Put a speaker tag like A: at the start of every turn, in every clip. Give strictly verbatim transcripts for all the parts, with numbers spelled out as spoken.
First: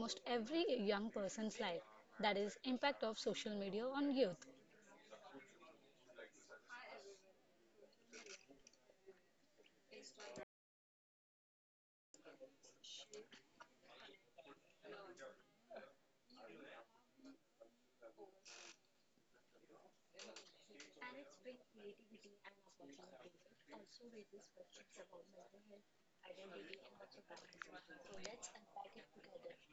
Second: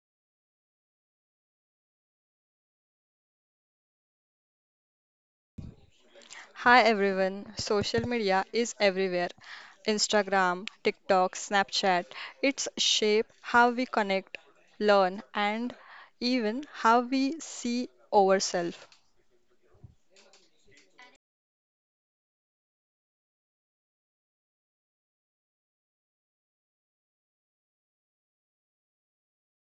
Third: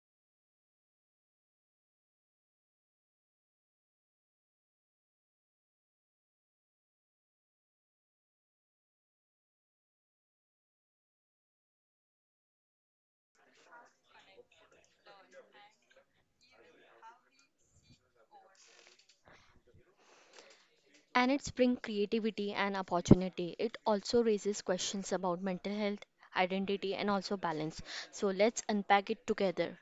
A: almost every young person's life, that is impact of social media on youth.
B: Hi everyone, social media is everywhere. Instagram, TikTok, Snapchat. It's shape how we connect, learn, and even how we see ourselves.
C: And it's bring creativity and opportunity. It also raises questions about mental health, identity, and also balance. So let's unpack it together.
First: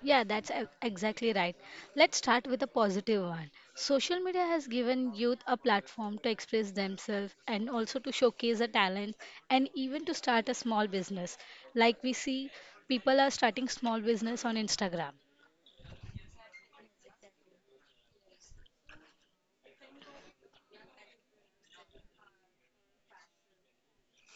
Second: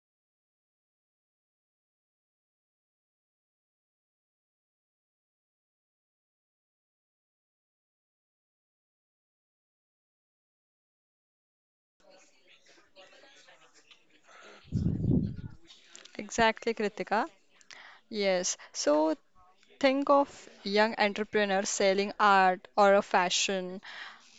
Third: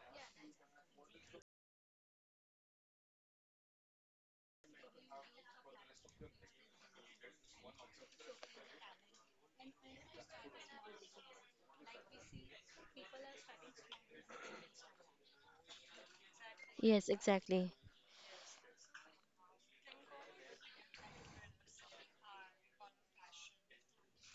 A: Yeah, that's e- exactly right. Let's start with a positive one. Social media has given youth a platform to express themselves and also to showcase their talent and even to start a small business. Like we see, people are starting small business on Instagram.
B: Exactly,
C: Yes,
B: Kritika.
C: exactly.
B: Yes. So think of young entrepreneurs selling art or a fashion,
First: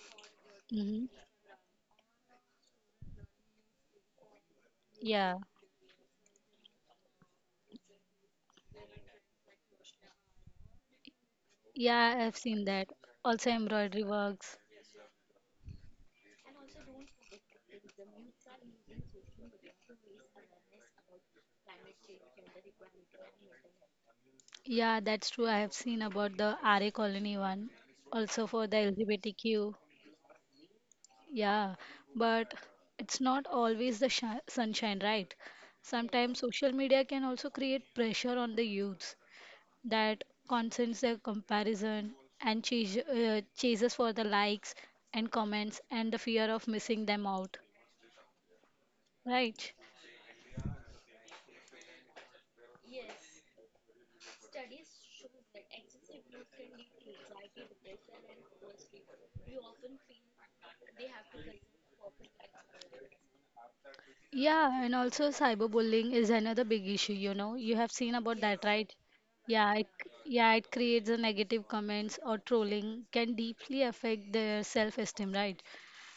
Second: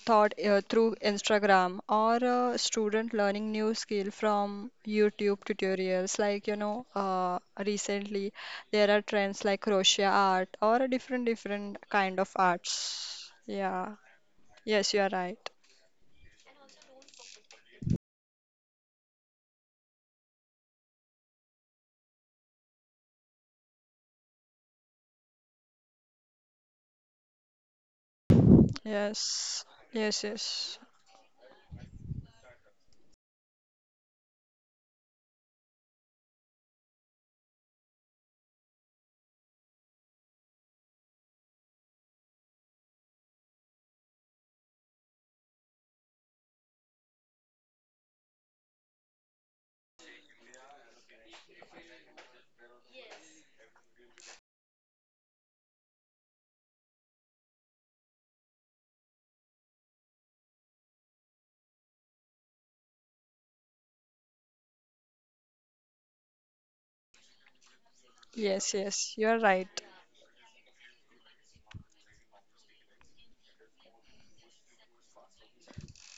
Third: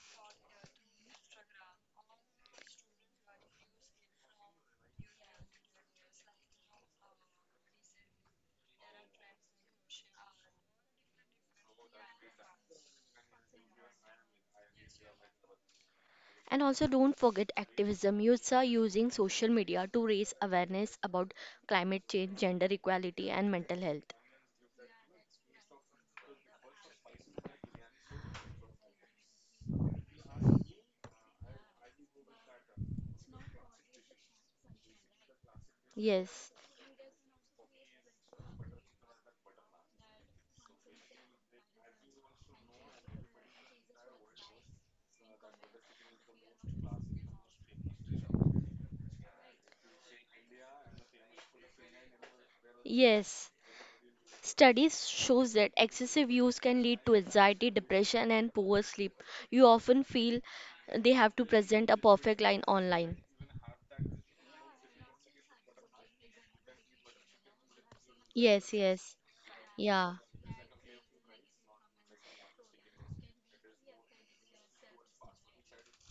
B: taught uh, through
A: hmm
B: Instagram or a student learning new skill from
A: Yeah,
B: YouTube tutorials. Like, you know, uh, recently there are trends like crochet art or a different different
A: yeah,
B: kind of
A: I've seen that.
B: arts.
A: Also,
B: Yeah.
A: embroidery works.
B: Yes, you are right.
C: And also, don't forget activism. Youths are using social media to raise awareness about climate change, gender equality, and mental health.
A: Yeah, that's true. I have seen about the R A Colony one, also for the
B: Yes.
A: L G B T Q.
B: Yes, yes.
A: Yeah, but it's not always the shi sunshine, right? Sometimes
C: Yes,
A: social media can also create pressure on the youths that concerns their comparison and chase, uh, chases for the likes and comments and the fear of missing them out, right?
C: yes. Studies shows that excessive use can lead to anxiety, depression and poor sleep. You often feel they have to present a perfect line online.
A: Yeah, and also cyberbullying is another big issue, you know. You have seen about that,
B: Yes,
C: Yes,
A: right?
B: yes.
C: yes.
B: You are right.
A: Yeah, it,
C: Yeah,
A: yeah, it creates a negative comments or trolling can deeply affect their self-esteem, right?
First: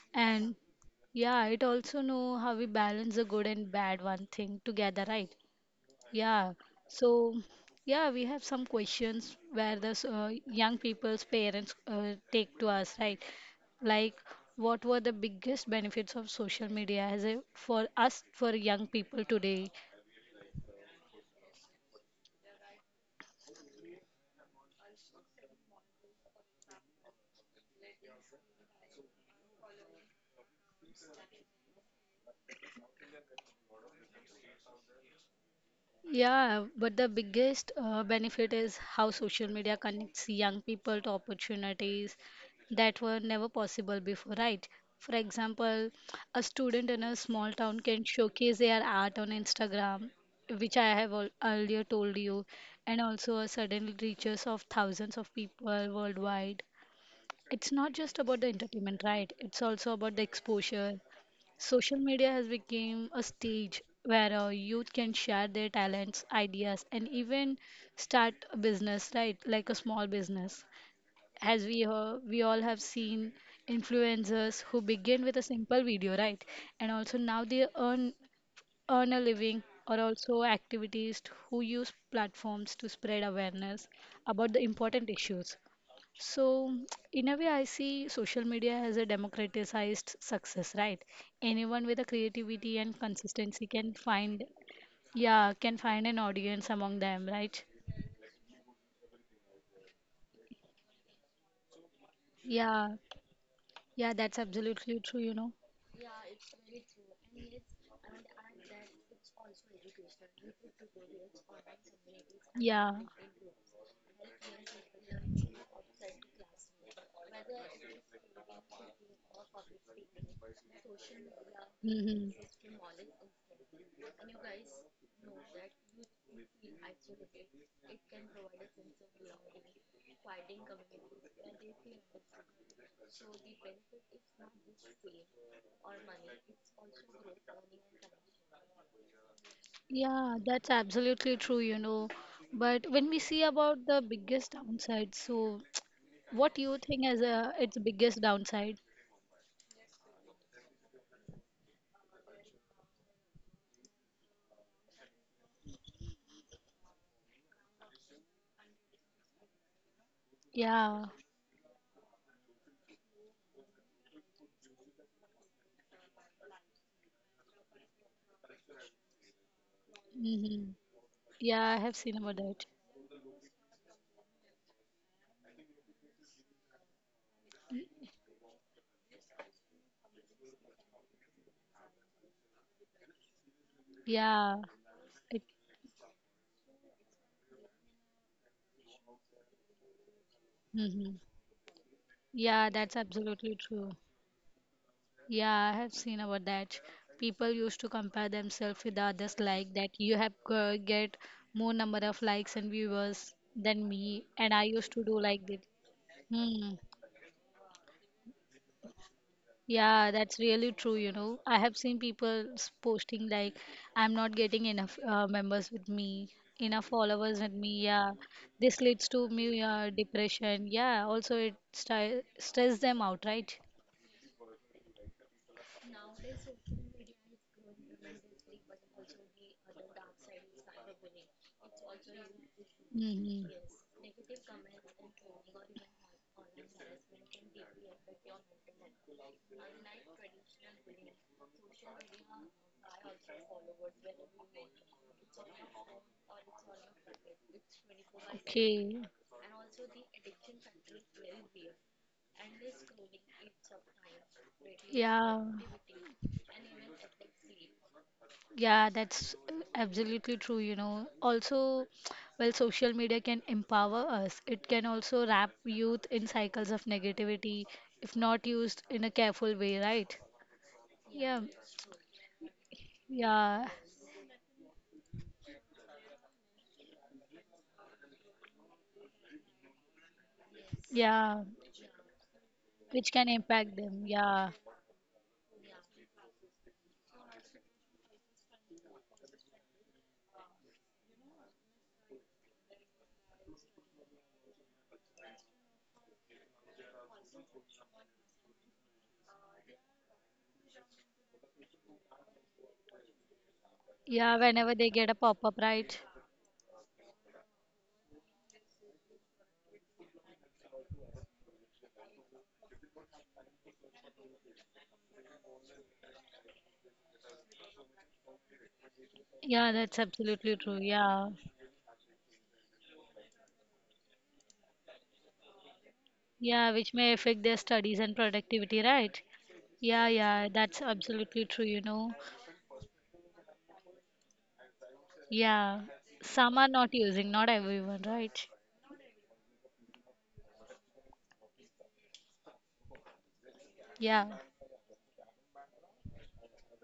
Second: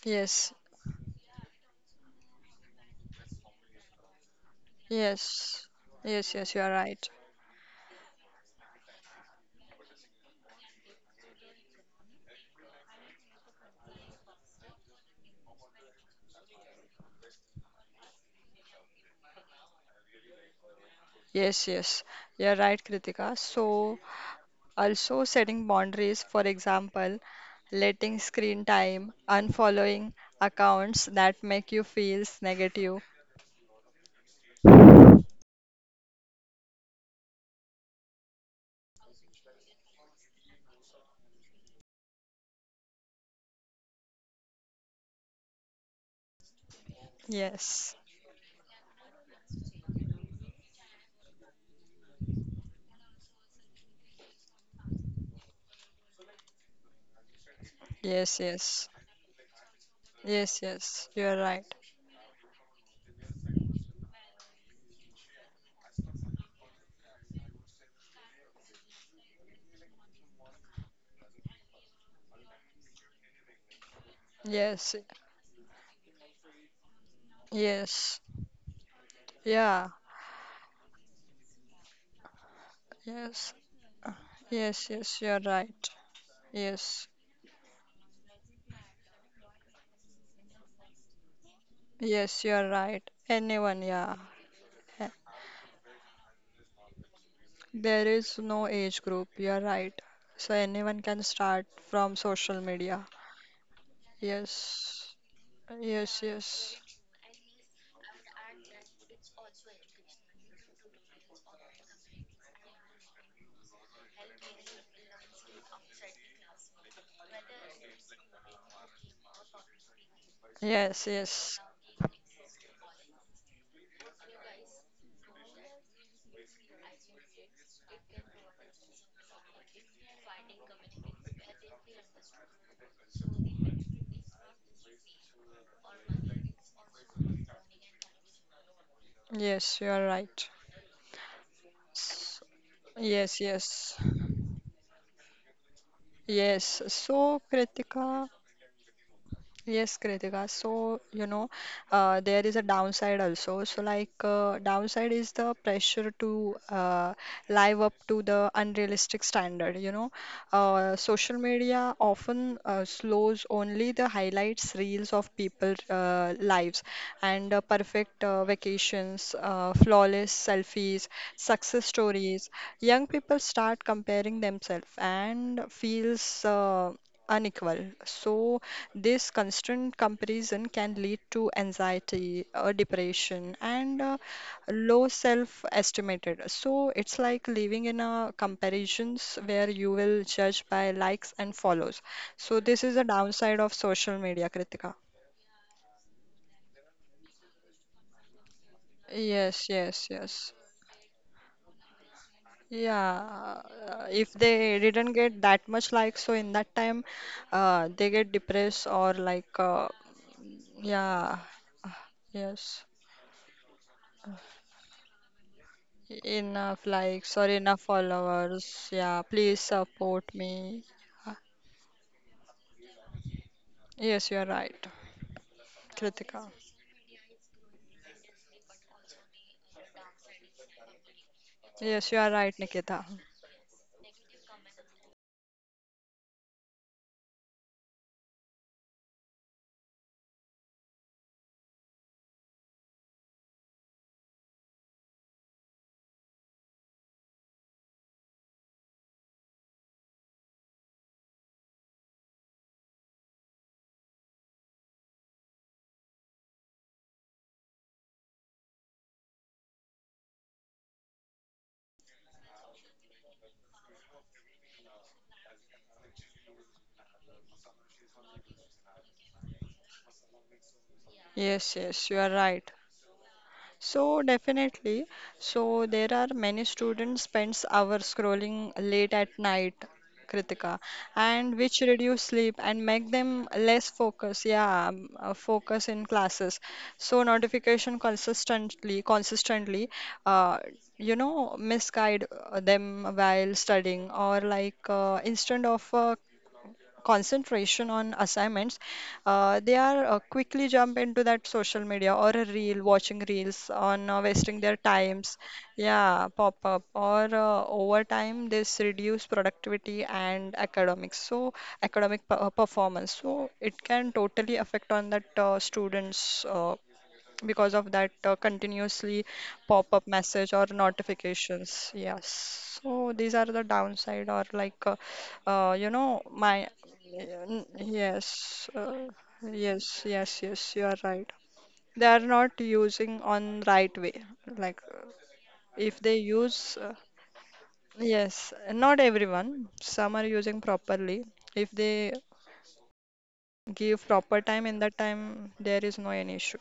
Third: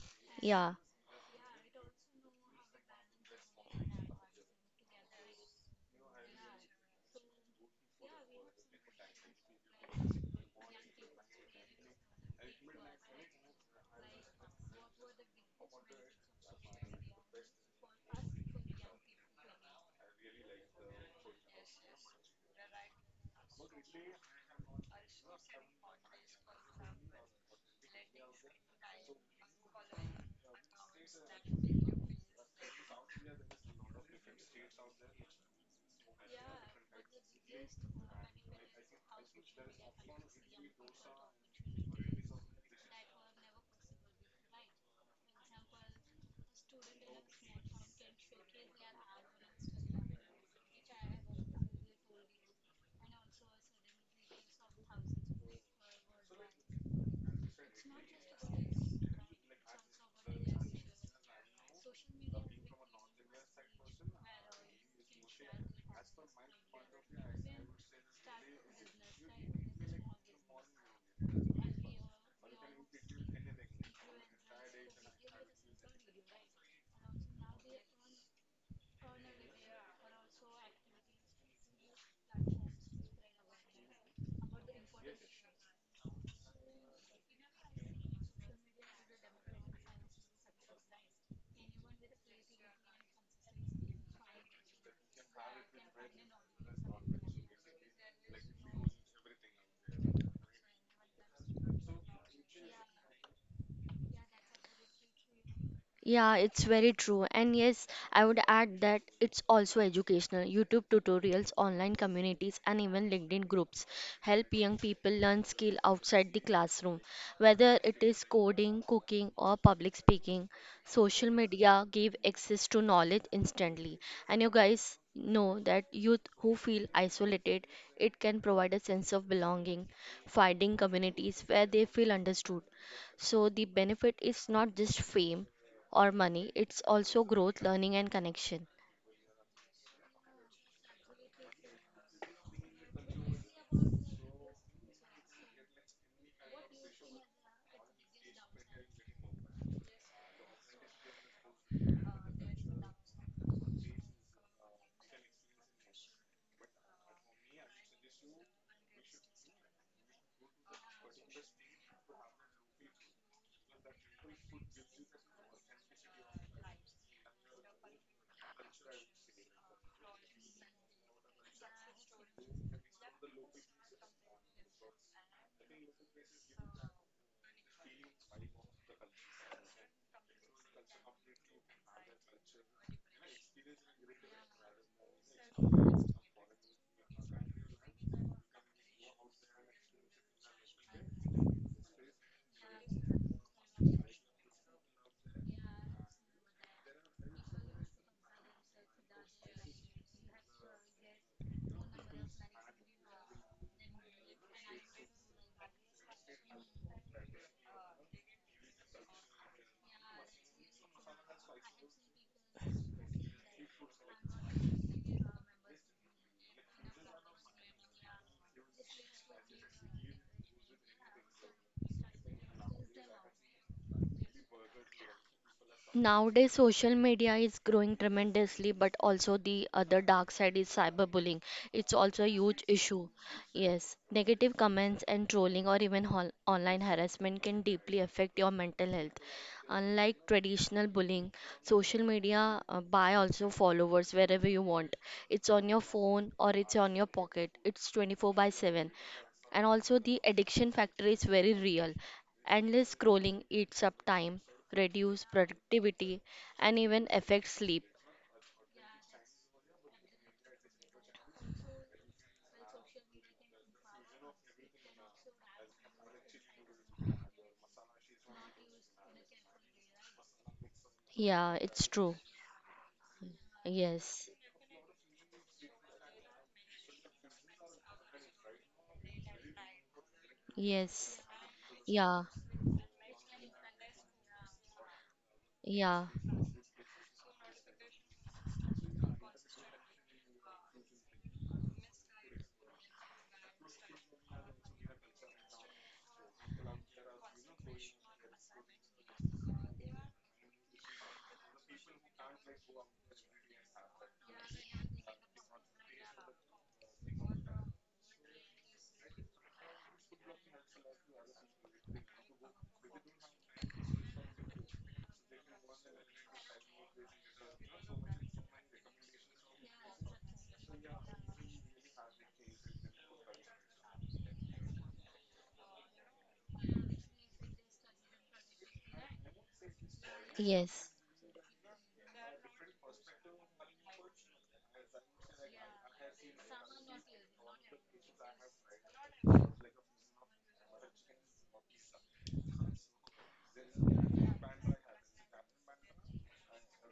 B: Yes,
A: And
C: yeah.
A: yeah, it also know how we balance the good and bad one thing together, right?
B: yes, yes,
A: Yeah,
B: yes, you are right.
A: so yeah, we have some questions where the s- uh, young people's parents uh, take to us, right? Like, what were the biggest benefits of social media as a, for us, for young people today?
B: Yes, yes, you are right, Kritika. So, also, setting boundaries, for example, letting screen time, unfollowing accounts that make you feel negative.
A: Yeah, but the biggest uh, benefit is how social media connects young people to opportunities that were never possible before, right? For example, a student in a small town
B: Yes,
A: can showcase their art on Instagram, which I have al earlier told you, and also uh, suddenly reaches of thousands of people worldwide. It's not just about the
B: yes,
A: entertainment,
B: yes,
A: right? It's also about the
B: yes,
A: exposure.
B: yes, you're right.
A: Social media has become a stage where uh, youth can share their talents, ideas, and even start a business, right? Like a small business. As we uh, we all have seen influencers who
B: Yes,
A: begin with a simple video, right? And also now they earn
B: yes,
A: earn a living or
B: yeah,
A: also activities who use platforms to spread
B: yes,
A: awareness about the
B: yes,
A: important
B: yes, you're
A: issues.
B: right.
A: So,
B: Yes,
A: in a way, I see social media as a democratized success, right? Anyone with a
B: yes,
A: creativity
B: you're
A: and
B: right.
A: consistency
B: Anyone,
A: can
B: yeah.
A: find,
B: Eh,
A: yeah, can find an audience among them, right?
B: There is no age group, you're right. So anyone can start from social
A: Yeah,
B: media.
A: yeah, that's absolutely true,
B: Yes,
A: you know.
C: Yeah,
B: yes,
C: it's very
B: yes.
C: true. And yes, I would add that it's also educational. YouTube tutorials, online communities, and
A: Yeah.
C: even LinkedIn groups help young people learn skill outside the classroom. Whether it is coding, cooking, or public speaking, social
B: Yes,
C: media
B: yes,
C: give
A: hmm
C: access to knowledge instantly. And you guys know that youth who feel isolated, it can provide a sense of belonging, finding communities where they feel understood. So the benefit is not just fame, or money. It's also growth, learning, and connection.
B: yes, you are
A: Yeah,
B: right.
A: that's absolutely true, you know.
B: S-
A: But when we see
B: Yes,
A: about the
B: yes,
A: biggest downside, so what do you
B: yes.
A: think as
B: So,
A: a its biggest
B: Kritika,
A: downside?
B: yes, Kritika. So, you know, uh, there is a downside also. So, like, uh, downside is the pressure to uh, live up to the unrealistic standard. You know,
A: Yeah.
B: uh, social media often uh, slows only the highlights, reels of people uh, lives, and uh, perfect uh, vacations, uh, flawless
A: hmm
B: selfies,
A: Yeah, I
B: success
A: have seen about
B: stories.
A: that.
B: Young people start comparing themselves and feels uh, unequal.
A: Mm,
B: So this constant comparison can lead to anxiety, uh, depression, and uh,
A: Yeah.
B: low
A: It,
B: self-estimated. So it's like living in a comparisons where you will judge by
A: hmm
B: likes and follows. So
A: Yeah,
B: this is
A: that's
B: a
A: absolutely
B: downside of
A: true.
B: social media, Kritika.
A: Yeah, I have seen about that. People used to compare themselves with others
B: Yes,
A: like that.
B: yes,
A: You have
B: yes.
A: g- get more number of likes and viewers
B: Yeah,
A: than
B: uh,
A: me,
B: if
A: and I
B: they
A: used to
B: didn't
A: do
B: get
A: like that.
B: that much likes, so in that
A: Hmm.
B: time, uh, they get depressed or like, uh,
A: Yeah, that's really true, you
B: yeah,
A: know. I have
B: uh,
A: seen people s-
B: yes.
A: posting like, I'm not getting enough uh, members with me, enough
B: Enough likes
A: followers
B: or
A: with me.
B: enough
A: Yeah, this
B: followers.
A: leads
B: Yeah,
A: to
B: please
A: me uh,
B: support
A: depression.
B: me.
A: Yeah, also it sti- stress them out, right?
B: Yes, you are right,
C: Nowadays,
B: Kritika.
C: social media is growing tremendously, but also the other dark side is cyberbullying. It's also a
B: Yes, you are
C: huge
B: right,
C: issue.
B: Nikita.
A: Mm-hmm.
C: Yes, negative comments and trolling or even hol- online harassment can deeply affect your mental health. Unlike traditional bullying, social media uh, buy also followers wherever you want. It's on your phone or it's on your pocket. It's twenty-four by seven,
A: Okay.
C: and also the addiction factor is very real, endless scrolling eats up time, reduce
A: Yeah.
C: productivity, and even affect sleep.
A: Yeah, that's uh, absolutely true, you know. Also, well, social media can empower us. It can also wrap youth in cycles of negativity if not used in a careful way, right? Yeah,
C: Yeah, it's
B: Yes,
C: true.
B: yes, you are right.
A: yeah,
C: Yes,
B: So definitely. So there are many students spends hours scrolling late at night, Kritika,
C: yes,
A: yeah,
B: and which
C: yeah,
B: reduce sleep and
A: which
B: make
A: can
B: them
A: impact them.
B: less
A: Yeah,
B: focus. Yeah, um, uh,
C: yeah,
B: focus in classes. So notification consistently, consistently, uh, you know, misguide uh, them while studying or like uh, instead of uh, concentration on assignments, uh, they are uh, quickly jump into that social media or a reel, watching reels on uh,
A: yeah,
B: wasting
A: whenever
B: their
A: they get a
B: times.
A: pop-up, right?
B: Yeah, pop up or uh, over time this reduce productivity and academics. So academic per- performance. So it can totally affect on that uh, students' uh, because of that uh, continuously
A: Yeah, that's
B: pop-up message
A: absolutely
B: or
A: true. Yeah,
B: notifications. Yes. So these are the downside or like uh, uh, you know my
A: yeah, which may affect their
B: n-
A: studies and
B: yes
A: productivity,
B: uh,
A: right?
B: yes
A: Yeah,
B: yes
A: yeah,
B: yes
A: that's
C: yes.
B: you are right.
A: absolutely true, you
B: They
A: know.
B: are not using on right way. Like uh,
A: Yeah.
B: if they
A: Some are
B: use
A: not
B: uh,
A: using, not everyone, right?
B: yes, not everyone. Some are using properly. If they
A: Yeah.
B: give proper time in that time, there is no any issue.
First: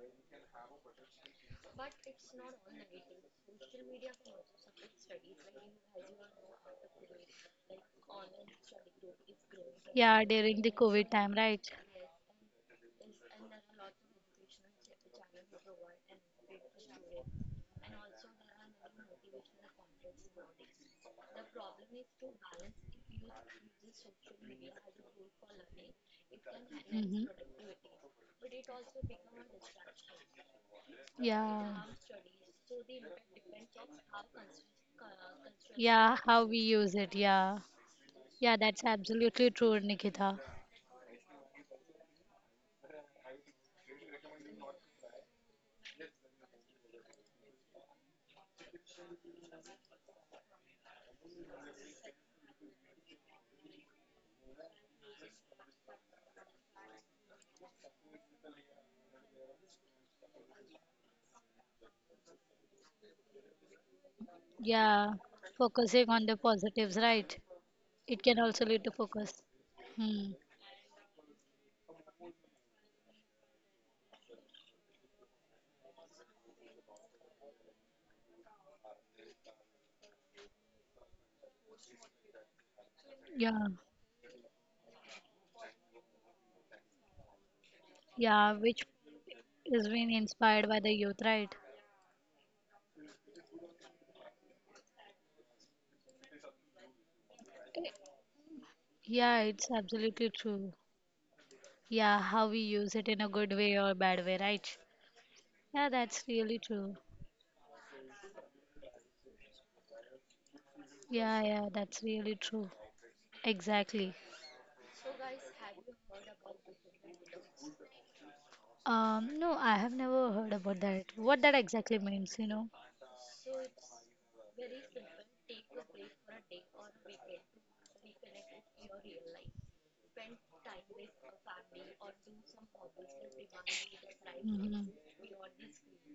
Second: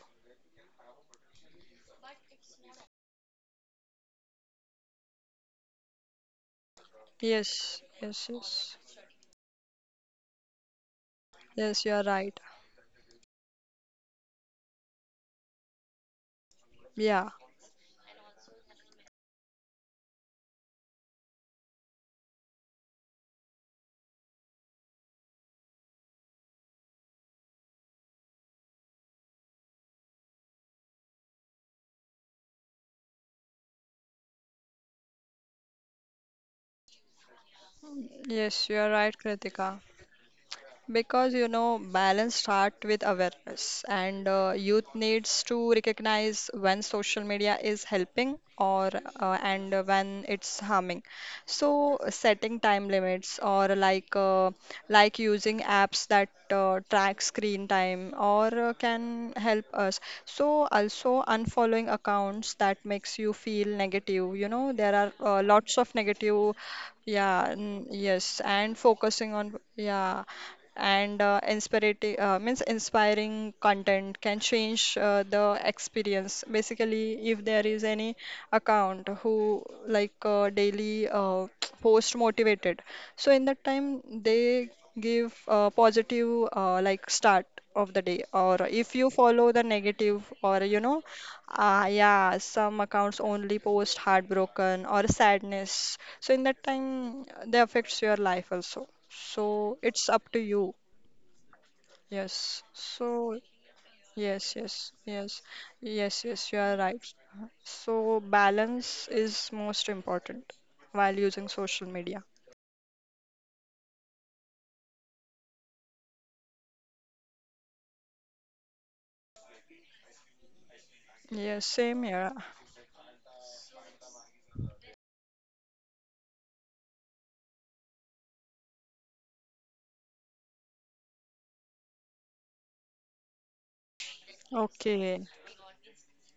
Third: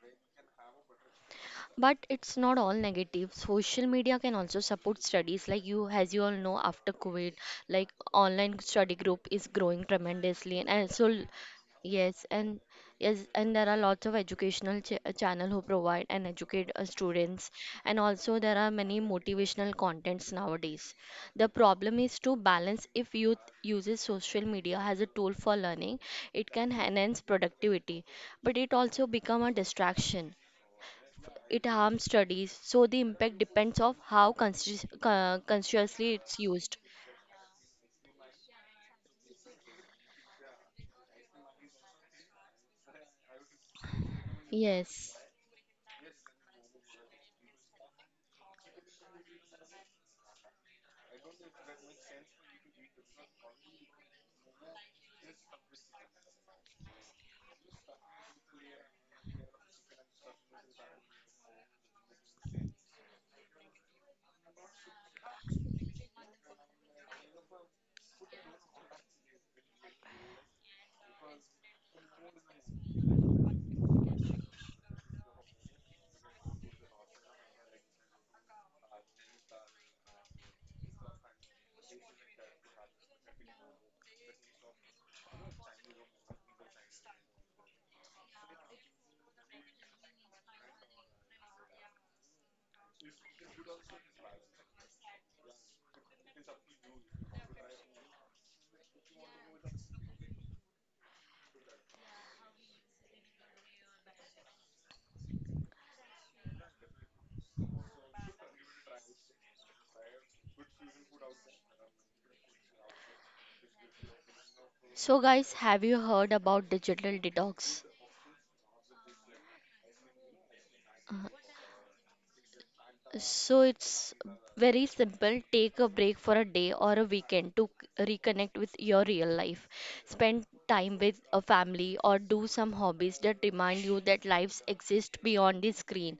C: But it's not all negative. Social media can also support studies. Like you, as you all know, after COVID,
B: Yes,
C: like
B: yes,
C: online
B: yes.
C: study group is growing
A: Yeah,
C: tremendously,
A: during
C: and
A: the
C: and
A: COVID
C: so
A: time, right?
B: Yes, you are
C: yes,
B: right.
C: and yes, and there are lots of educational ch uh, channel who provide and educate uh,
B: Yeah,
C: students, and also there are many motivational contents nowadays. The problem is to balance. If youth uses social media as a tool for learning, it can enhance
A: hmm
C: productivity, but it also become a distraction, it
A: Yeah.
C: harms studies, so the impact depends of how consci- uh, consciously
A: Yeah,
C: it's
A: how we
C: used.
A: use it. Yeah. Yeah,
B: yes,
A: that's
B: you are right,
A: absolutely true,
B: Kritika.
A: Nikita.
B: Because you know, balance start with awareness, and uh, youth
C: Yes.
B: needs to recognize when social media is helping or uh, and when it's harming. So setting time limits or like uh, like using apps that uh, track screen time or uh, can help us. So also unfollowing accounts that makes you feel negative. You know, there are
A: Yeah,
B: uh, lots of
A: focusing on
B: negative.
A: the positives,
B: Yeah,
A: right?
B: n- yes,
A: It can
B: and
A: also lead to
B: focusing on
A: focus.
B: yeah
A: Hmm.
B: and uh, inspirati- uh, means inspiring content can change uh, the experience. Basically, if there is any account who like uh, daily uh, post motivated, so in that
A: Yeah.
B: time they give a positive uh, like start of the day. Or
A: Yeah,
B: if
A: which
B: you follow the
A: is
B: negative
A: being
B: or you
A: inspired by
B: know
A: the youth, right?
B: ah, yeah, some accounts only post heartbroken or sadness. So in that time, uh, they affects your life also.
A: Yeah,
B: So
A: it's
B: it's up to
A: absolutely
B: you.
A: true. Yeah,
B: Yes.
A: how we use it
B: So
A: in a good way or bad
B: yes,
A: way,
B: yes,
A: right?
B: yes,
A: Yeah,
B: yes,
A: that's
B: yes. You are
A: really
B: right.
A: true.
B: So balance is most important while using
A: Yeah,
B: social
A: yeah,
B: media.
A: that's really true. Exactly.
C: So guys, have you heard about digital detox?
A: Um, no, I have never heard about that.
C: Uh,
A: What
B: Yes,
A: that
B: same
A: exactly
B: here.
A: means, you know?
C: So it's very simple. Take a break for a day or a weekend to c- reconnect with your real life. Spend time with a family or do some hobbies that remind you that lives
A: Mhm.
B: Okay.
C: exist beyond the screen.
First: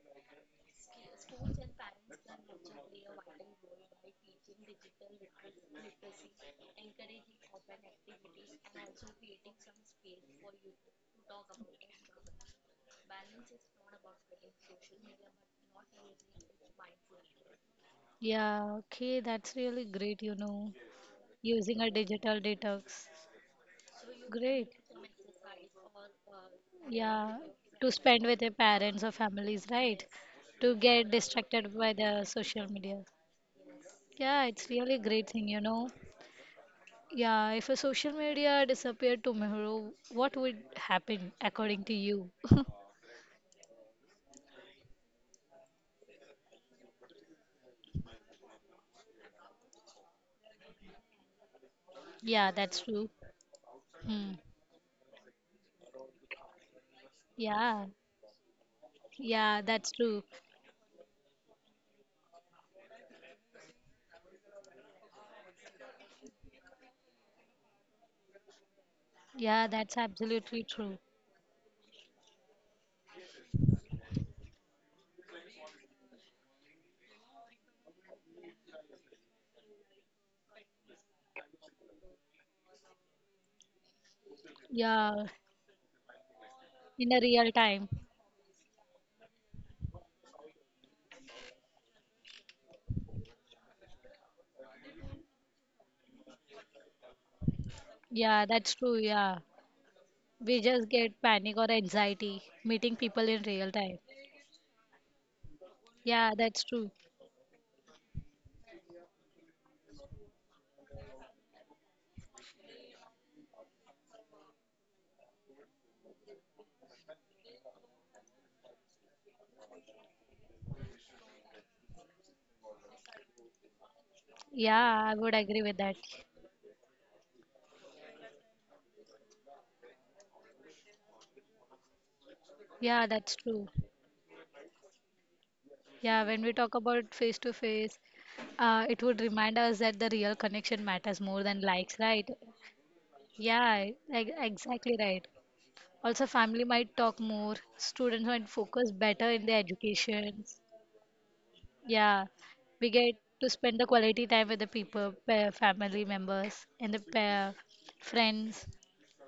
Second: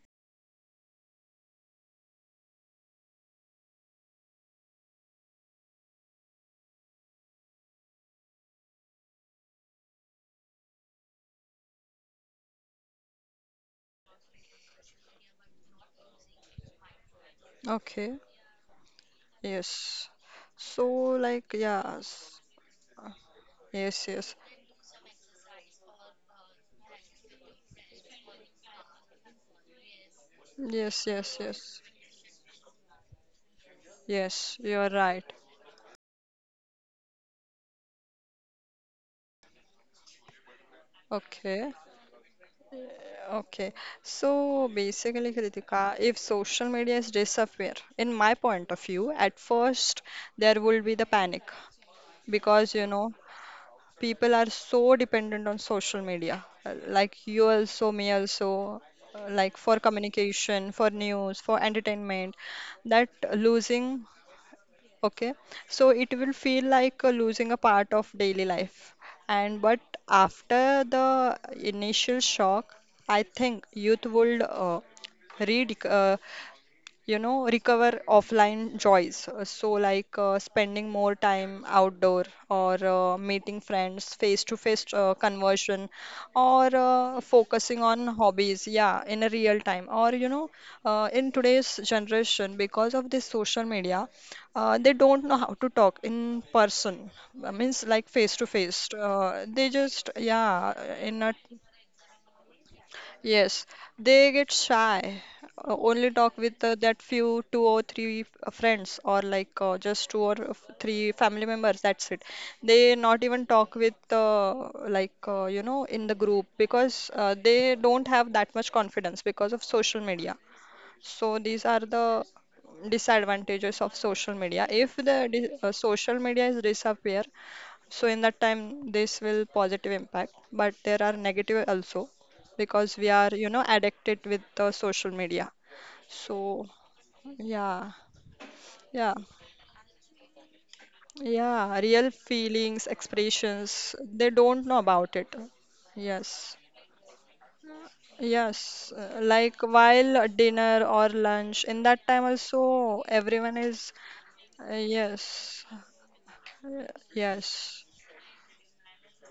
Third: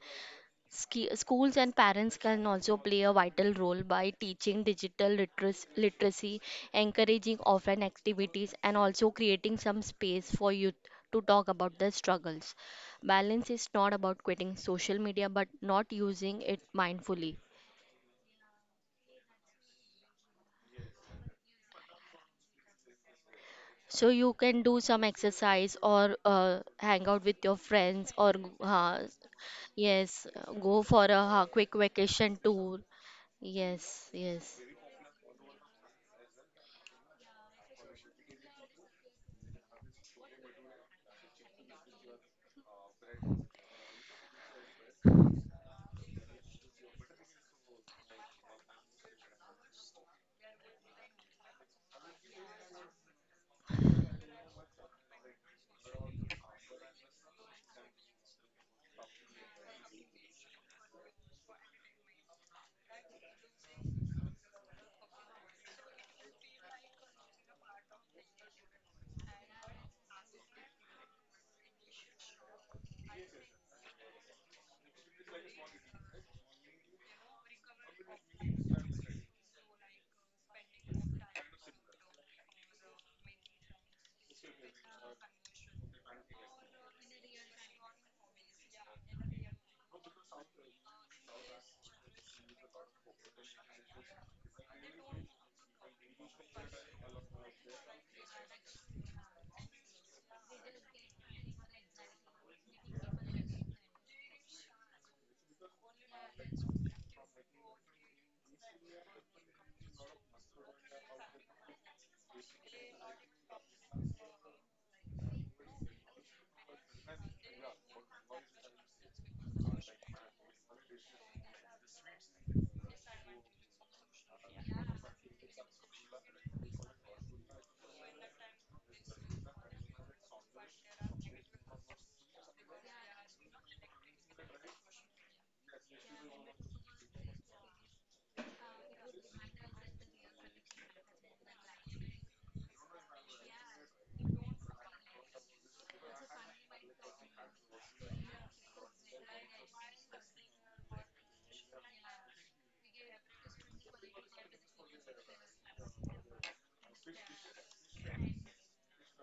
C: Ski- schools and parents can also play a vital role by teaching digital literacy, literacy encouraging offline activities, and also creating some space for youth to talk about their struggles. Balance is not about quitting social media but not using it mindfully.
B: Okay.
A: Yeah, okay, that's really
B: Yes.
A: great, you know,
B: So like
A: using a
B: yeah.
A: digital detox.
B: Yes,
C: So
B: yes.
C: you
A: Great.
C: can do some exercise or uh, hang out
A: Yeah,
C: with your
A: to
C: friends
A: spend
C: or
A: with your parents
C: uh,
A: or families, right?
C: yes,
A: To
C: go for a
B: Yes,
A: get
B: yes,
C: uh, quick
A: distracted
B: yes.
A: by the
C: vacation
A: social
C: tour.
A: media.
C: Yes,
A: Yeah,
C: yes,
B: Yes,
A: it's
B: you're
A: really
B: right.
A: great thing, you know. Yeah, if a social media disappeared tomorrow, what would happen
B: Okay,
A: according to you?
B: okay. So basically, Kritika, if social media is disappear, in my point of view, at first there will be the panic
A: Yeah,
B: because
A: that's
B: you
A: true.
B: know
A: Hmm.
B: people are so dependent on social media, uh, like you also,
A: Yeah,
B: me also, uh, like
A: yeah,
B: for
A: that's true.
B: communication, for news, for entertainment, that losing okay, so it will feel like uh, losing a part of daily life. And
A: Yeah,
B: but
A: that's absolutely
B: after
A: true.
B: the initial shock, I think youth would uh, rediscover you know, recover offline joys. Uh, So, like uh, spending more time outdoor or uh, meeting friends, face-to-face uh,
A: Yeah,
B: conversion, or
A: in a
B: uh,
A: real time.
B: focusing on hobbies, yeah, in a real time. Or, you know, uh, in today's generation, because of this social media, uh, they don't know how to talk in person. Uh, means like
A: Yeah, that's
B: face-to-face.
A: true. Yeah,
B: Uh, they just,
A: we just
B: yeah, in
A: get
B: a
A: panic or anxiety meeting people in
B: yes,
A: real time.
B: they get shy, uh, only talk
A: Yeah,
B: with
A: that's
B: uh,
A: true.
B: that few two or three f- friends, or like uh, just two or f- three family members. That's it. They not even talk with uh, like uh, you know in the group because uh, they don't have that much confidence because of social media. So these are the disadvantages of social media. If
A: Yeah, I
B: the
A: would
B: di-
A: agree
B: uh,
A: with that.
B: social media is disappear, so in that time, this will positive impact, but there are negative also because we
A: Yeah,
B: are,
A: that's
B: you know,
A: true.
B: addicted with the social media.
A: Yeah, when we
B: So
A: talk about face to
B: yeah,
A: face, uh, it
B: yeah,
A: would remind us that the real connection matters more than
B: yeah,
A: likes,
B: real
A: right?
B: feelings,
A: Yeah,
B: expressions,
A: like
B: they don't know
A: exactly
B: about
A: right.
B: it.
A: Also,
B: Yes.
A: family might talk more, students might focus
B: Yes, uh,
A: better in their
B: like while at
A: educations.
B: dinner or lunch, in that time
A: Yeah, we
B: also,
A: get to
B: everyone
A: spend the
B: is,
A: quality time with the
B: uh,
A: people, pa-
B: yes,
A: family members, and the pa-
B: yes,
A: friends.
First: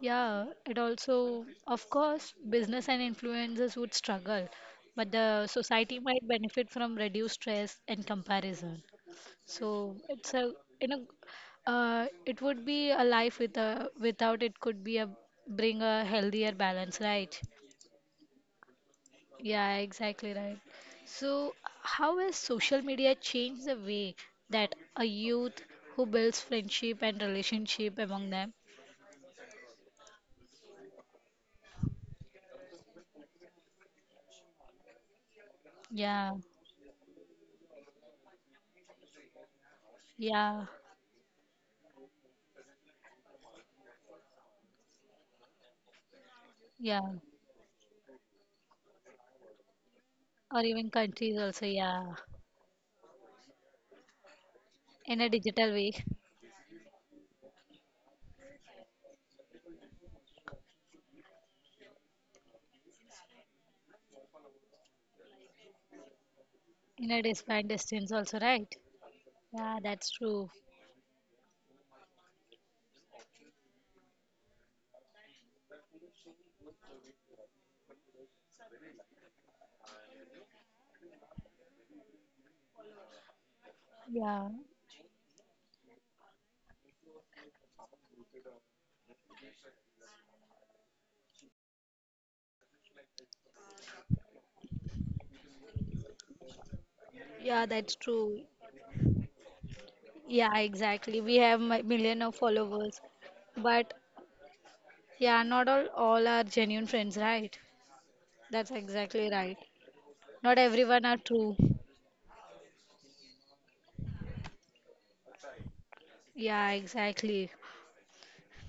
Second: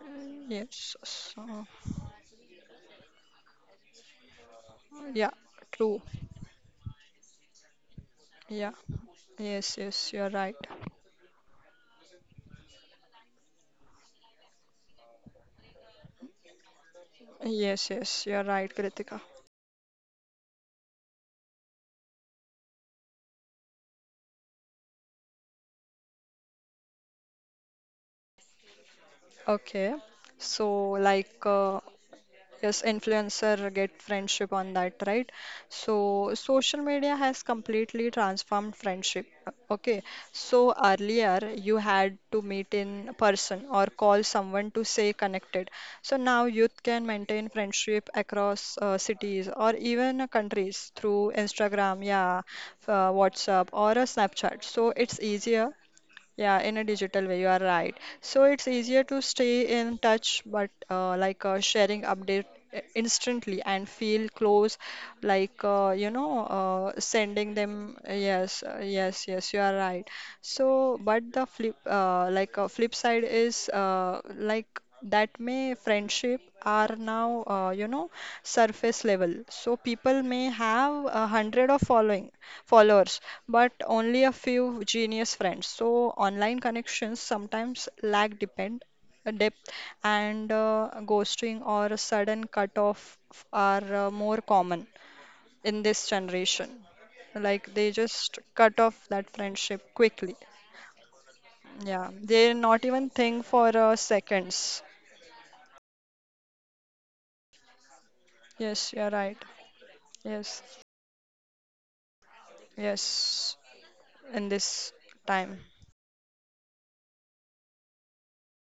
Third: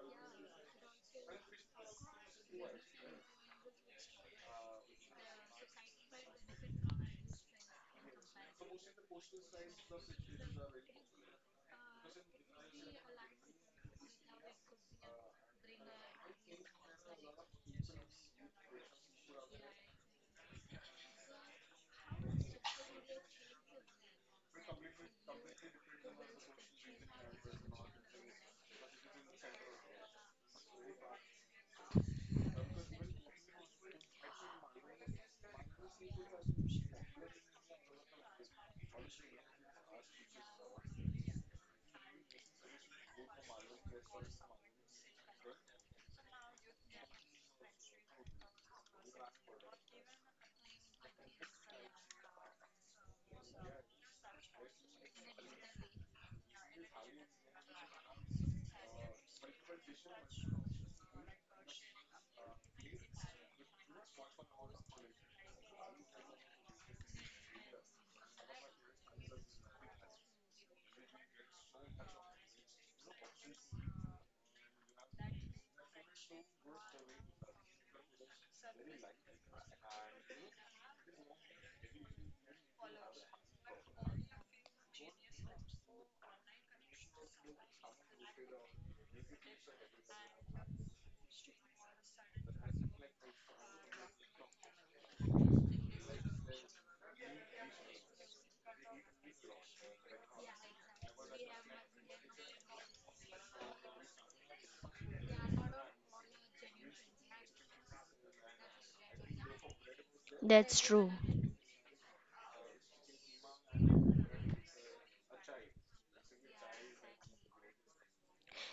A: Yeah, it
B: yes,
A: also,
B: so,
A: of course, business and influencers would struggle, but
B: yeah,
A: the society
B: true,
A: might benefit from reduced stress and
B: yeah,
A: comparison.
B: yes,
A: So
B: yes, you're
A: it's a,
B: right.
A: you know, uh, it would be a life with a, without it could be a bring a healthier balance, right?
B: Yes, yes, you're right, Kritika.
A: Yeah, exactly right. So, how has social media changed the way that a youth who builds friendship and relationship among them?
B: Okay, so like, uh, yes, influencer get friendship on that, right? So
A: Yeah,
B: social media has completely transformed friendship. Okay,
A: yeah,
B: so earlier you had to meet in person or call someone to stay connected. So now youth
A: yeah.
B: can maintain friendship across uh, cities or even uh,
A: Or even
B: countries
A: countries
B: through
A: also,
B: Instagram,
A: yeah,
B: yeah, uh, WhatsApp or a Snapchat. So
A: in
B: it's
A: a digital
B: easier
A: way,
B: yeah, in a digital way, you are right. So it's easier to stay in touch, but uh, like uh, sharing update i- instantly and feel close, like uh, you know, uh,
A: in a
B: sending
A: defined
B: them.
A: distance also,
B: Yes,
A: right,
B: uh, yes, yes, you are
A: yeah,
B: right.
A: that's true,
B: So, but the flip, uh, like uh, flip side is uh, like that may friendship are now uh, you know surface level so people may have a hundred of following followers but only a
A: yeah,
B: few genius friends so online connections sometimes lack depend uh, depth and uh, ghosting or a sudden cut off are uh, more common in this generation
A: yeah,
B: like
A: that's
B: they
A: true,
B: just cut off that friendship quickly.
A: yeah, exactly, we have mi-
B: Yeah
A: million of
B: they not
A: followers,
B: even think for
A: but
B: uh, seconds.
A: yeah, not all all are genuine friends, right? That's
B: Yes you're
A: exactly
B: right.
A: right. Not
B: Yes,
C: that's
A: everyone
C: true.
A: are true.
B: yes, in this time.
A: Yeah, exactly.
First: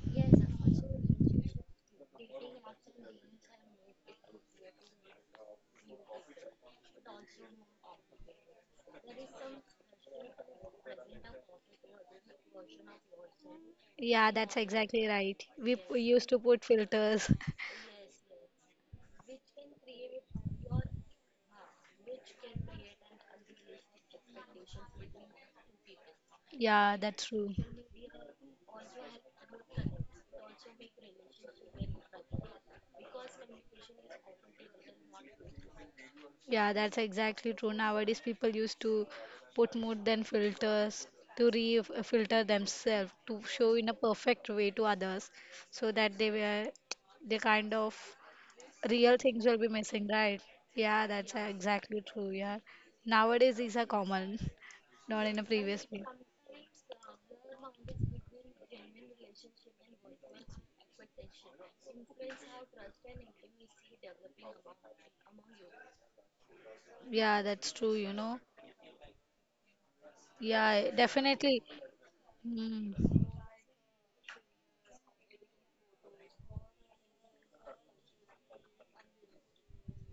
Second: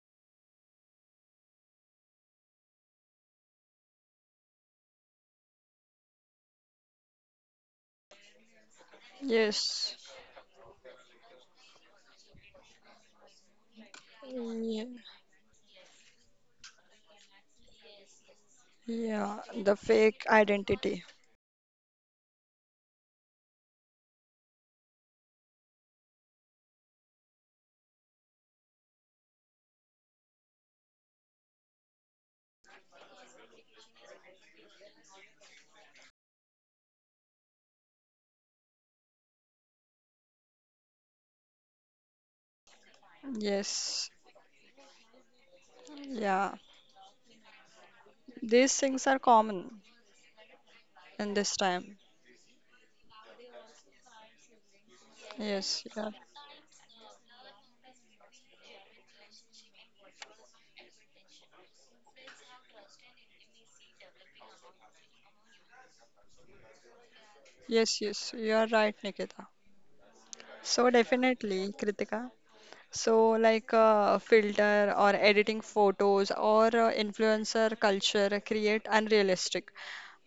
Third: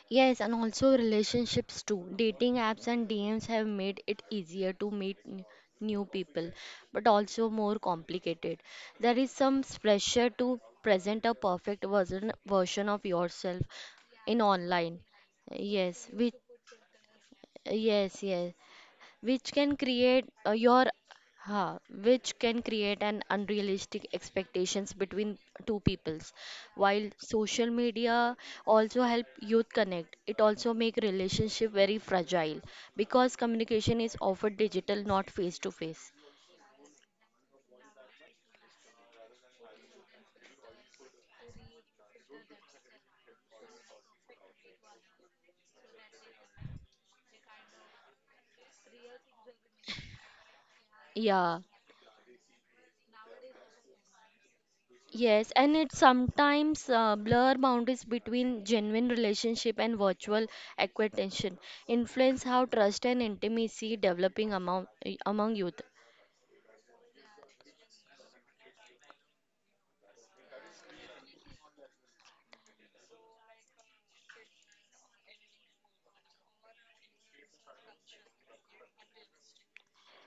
C: Yes, and also relationships too. Dating apps and D Ms have made it easier to meet n- new people, but also more complicated. There is some
B: Yes,
C: pressure to present a perfect version version of yourself
A: Yeah,
C: in
A: that's
B: yeah,
C: online.
A: exactly right, we p-
C: Yes, which
A: used to put filters.
C: yes, yes,
B: yeah,
C: which can
B: the
C: create
B: fake
C: uh, your
B: identity.
C: ha, which can create an unrealistic expectations between two peoples,
A: Yeah,
C: while
A: that's true.
C: social media also help youth connect, it also make relationship very fragile because communication is often digital, not face to face.
A: Yeah, that's exactly true. Nowadays, people used to put more than filters to re uh, filter themselves to show in a
B: Yes,
A: perfect way to others so that they
B: yeah,
A: were they kind of
B: these things
A: real
B: are
A: things will be
B: common
A: missing, right? Yeah, that's
B: in this
C: Yeah,
B: time.
A: exactly true. Yeah, nowadays these are common, not in a
C: yes, and
B: Yes,
A: previous
C: it
A: way.
B: yeah,
C: sometimes uh, blur boundaries between genuine relationship and virtual acquaintance, influence how trust and intimacy developing among among youth
A: Yeah, that's
B: yes,
A: true, you
B: yes,
A: know.
B: you are right, Nikita. So,
A: Yeah,
B: definitely,
A: definitely.
B: Kritika.
A: Mm.
B: So, like uh, filter or editing photos or uh, influencer culture create unrealistic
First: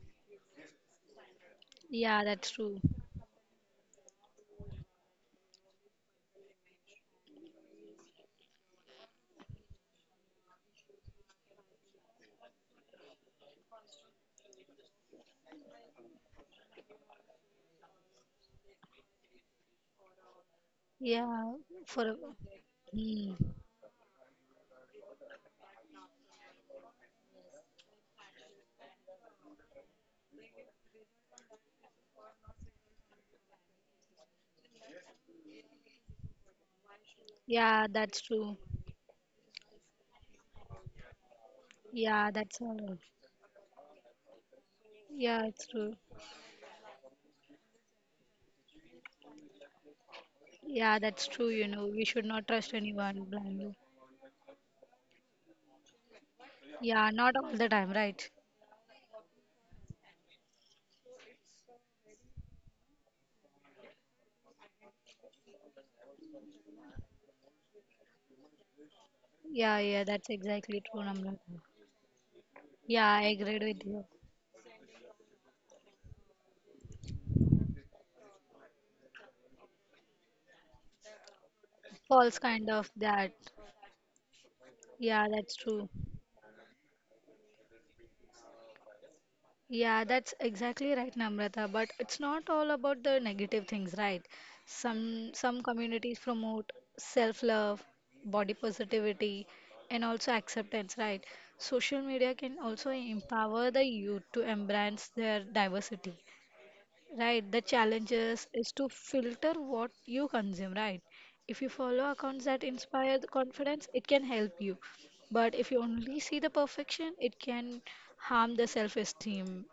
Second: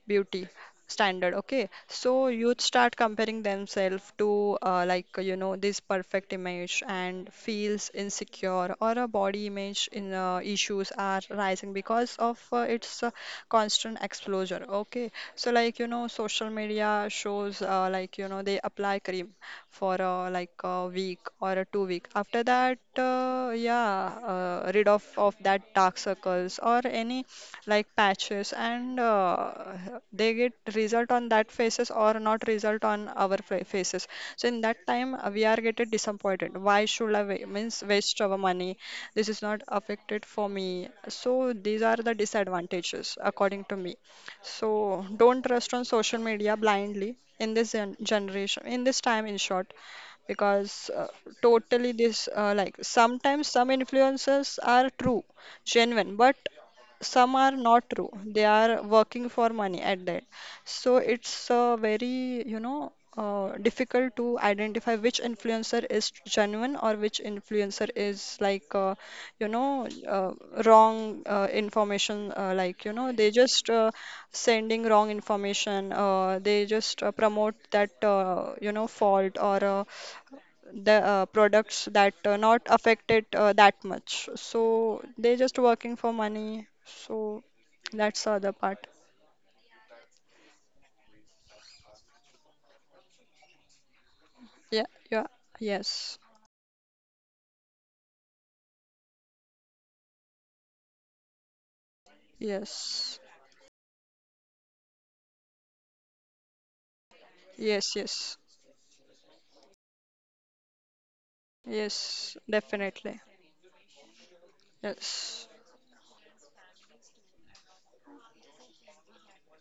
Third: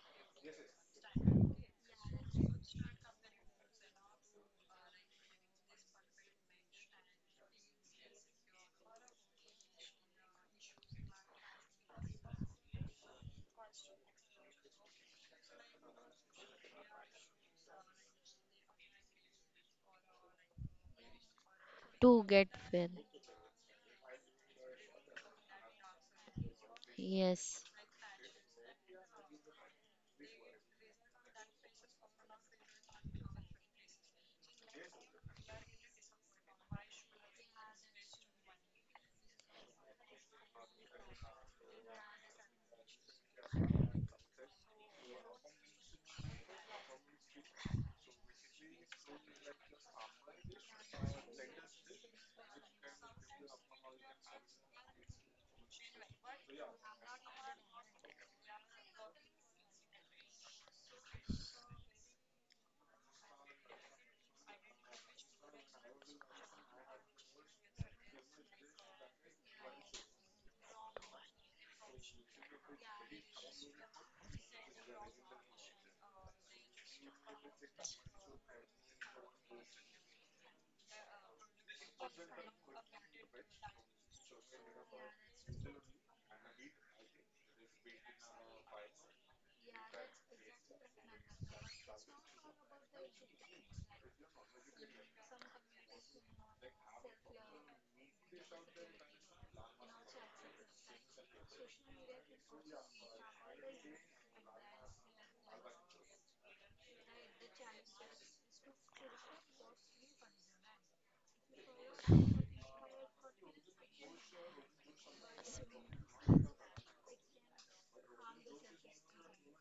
B: beauty standard. Okay
A: Yeah,
B: so
A: that's
B: youth
A: true.
B: start comparing themselves to uh, like you know this perfect image and feels insecure or a body image in uh, issues are rising because of uh, its uh, constant exposure. Okay so like you know social media shows uh, like you know they apply cream for uh, like a week or a
A: Yeah,
B: two week
A: for
C: to
B: after
C: get
B: that
C: well.
A: mm.
B: uh, yeah uh, rid of of that dark circles or any
C: Yes,
B: like patches and uh, they get result on that faces or not result on our fa- faces so in that time uh, we are getting disappointed why should i wa- means
A: Yeah,
B: waste
A: that's
B: our
A: true.
B: money this is not affected for me so these are the
A: Yeah, that's all.
B: disadvantages according to me so don't
A: Yeah, it's
B: trust on
A: true.
B: social media blindly in this gen- generation in this time in short because
A: Yeah,
B: uh,
A: that's true, you know.
B: totally
A: We
B: this
A: should
B: uh,
A: not
B: like
A: trust anyone
B: sometimes some
A: blindly.
B: influencers are true genuine but
A: Yeah,
B: some
A: not
B: are
A: all the
B: not
A: time,
B: true
A: right?
B: they are working for money at that so it's uh, very you know uh, difficult to identify which influencer is genuine or which influencer is like uh, you know
A: Yeah, yeah,
B: uh,
A: that's exactly
B: wrong
A: true,
B: uh,
A: Namrata.
B: information uh, like you know
A: Yeah,
B: they
A: I
B: just
A: agreed
B: uh,
A: with you.
B: sending wrong information uh, they just uh, promote that uh, you know fault or uh, the uh, products that uh, not
A: False kind of
B: affected uh,
A: that.
B: that much. So they
A: Yeah,
B: just
A: that's
B: working for
A: true.
B: money. So that's the other part.
A: Yeah, that's exactly right, Namrata. But it's not all about the negative things, right?
B: Yeah, yeah,
A: Some some
B: yes,
A: communities promote self-love, body positivity, and also acceptance, right? Social media can also
B: yes,
A: empower the youth to embrace their diversity, right? The
B: yes,
A: challenges
B: yes,
A: is to filter what you consume, right? If you follow accounts
B: yes,
A: that inspire the
B: definitely.
A: confidence, it can help you. But
B: Yes,
A: if you only see the perfection, it can harm the self-esteem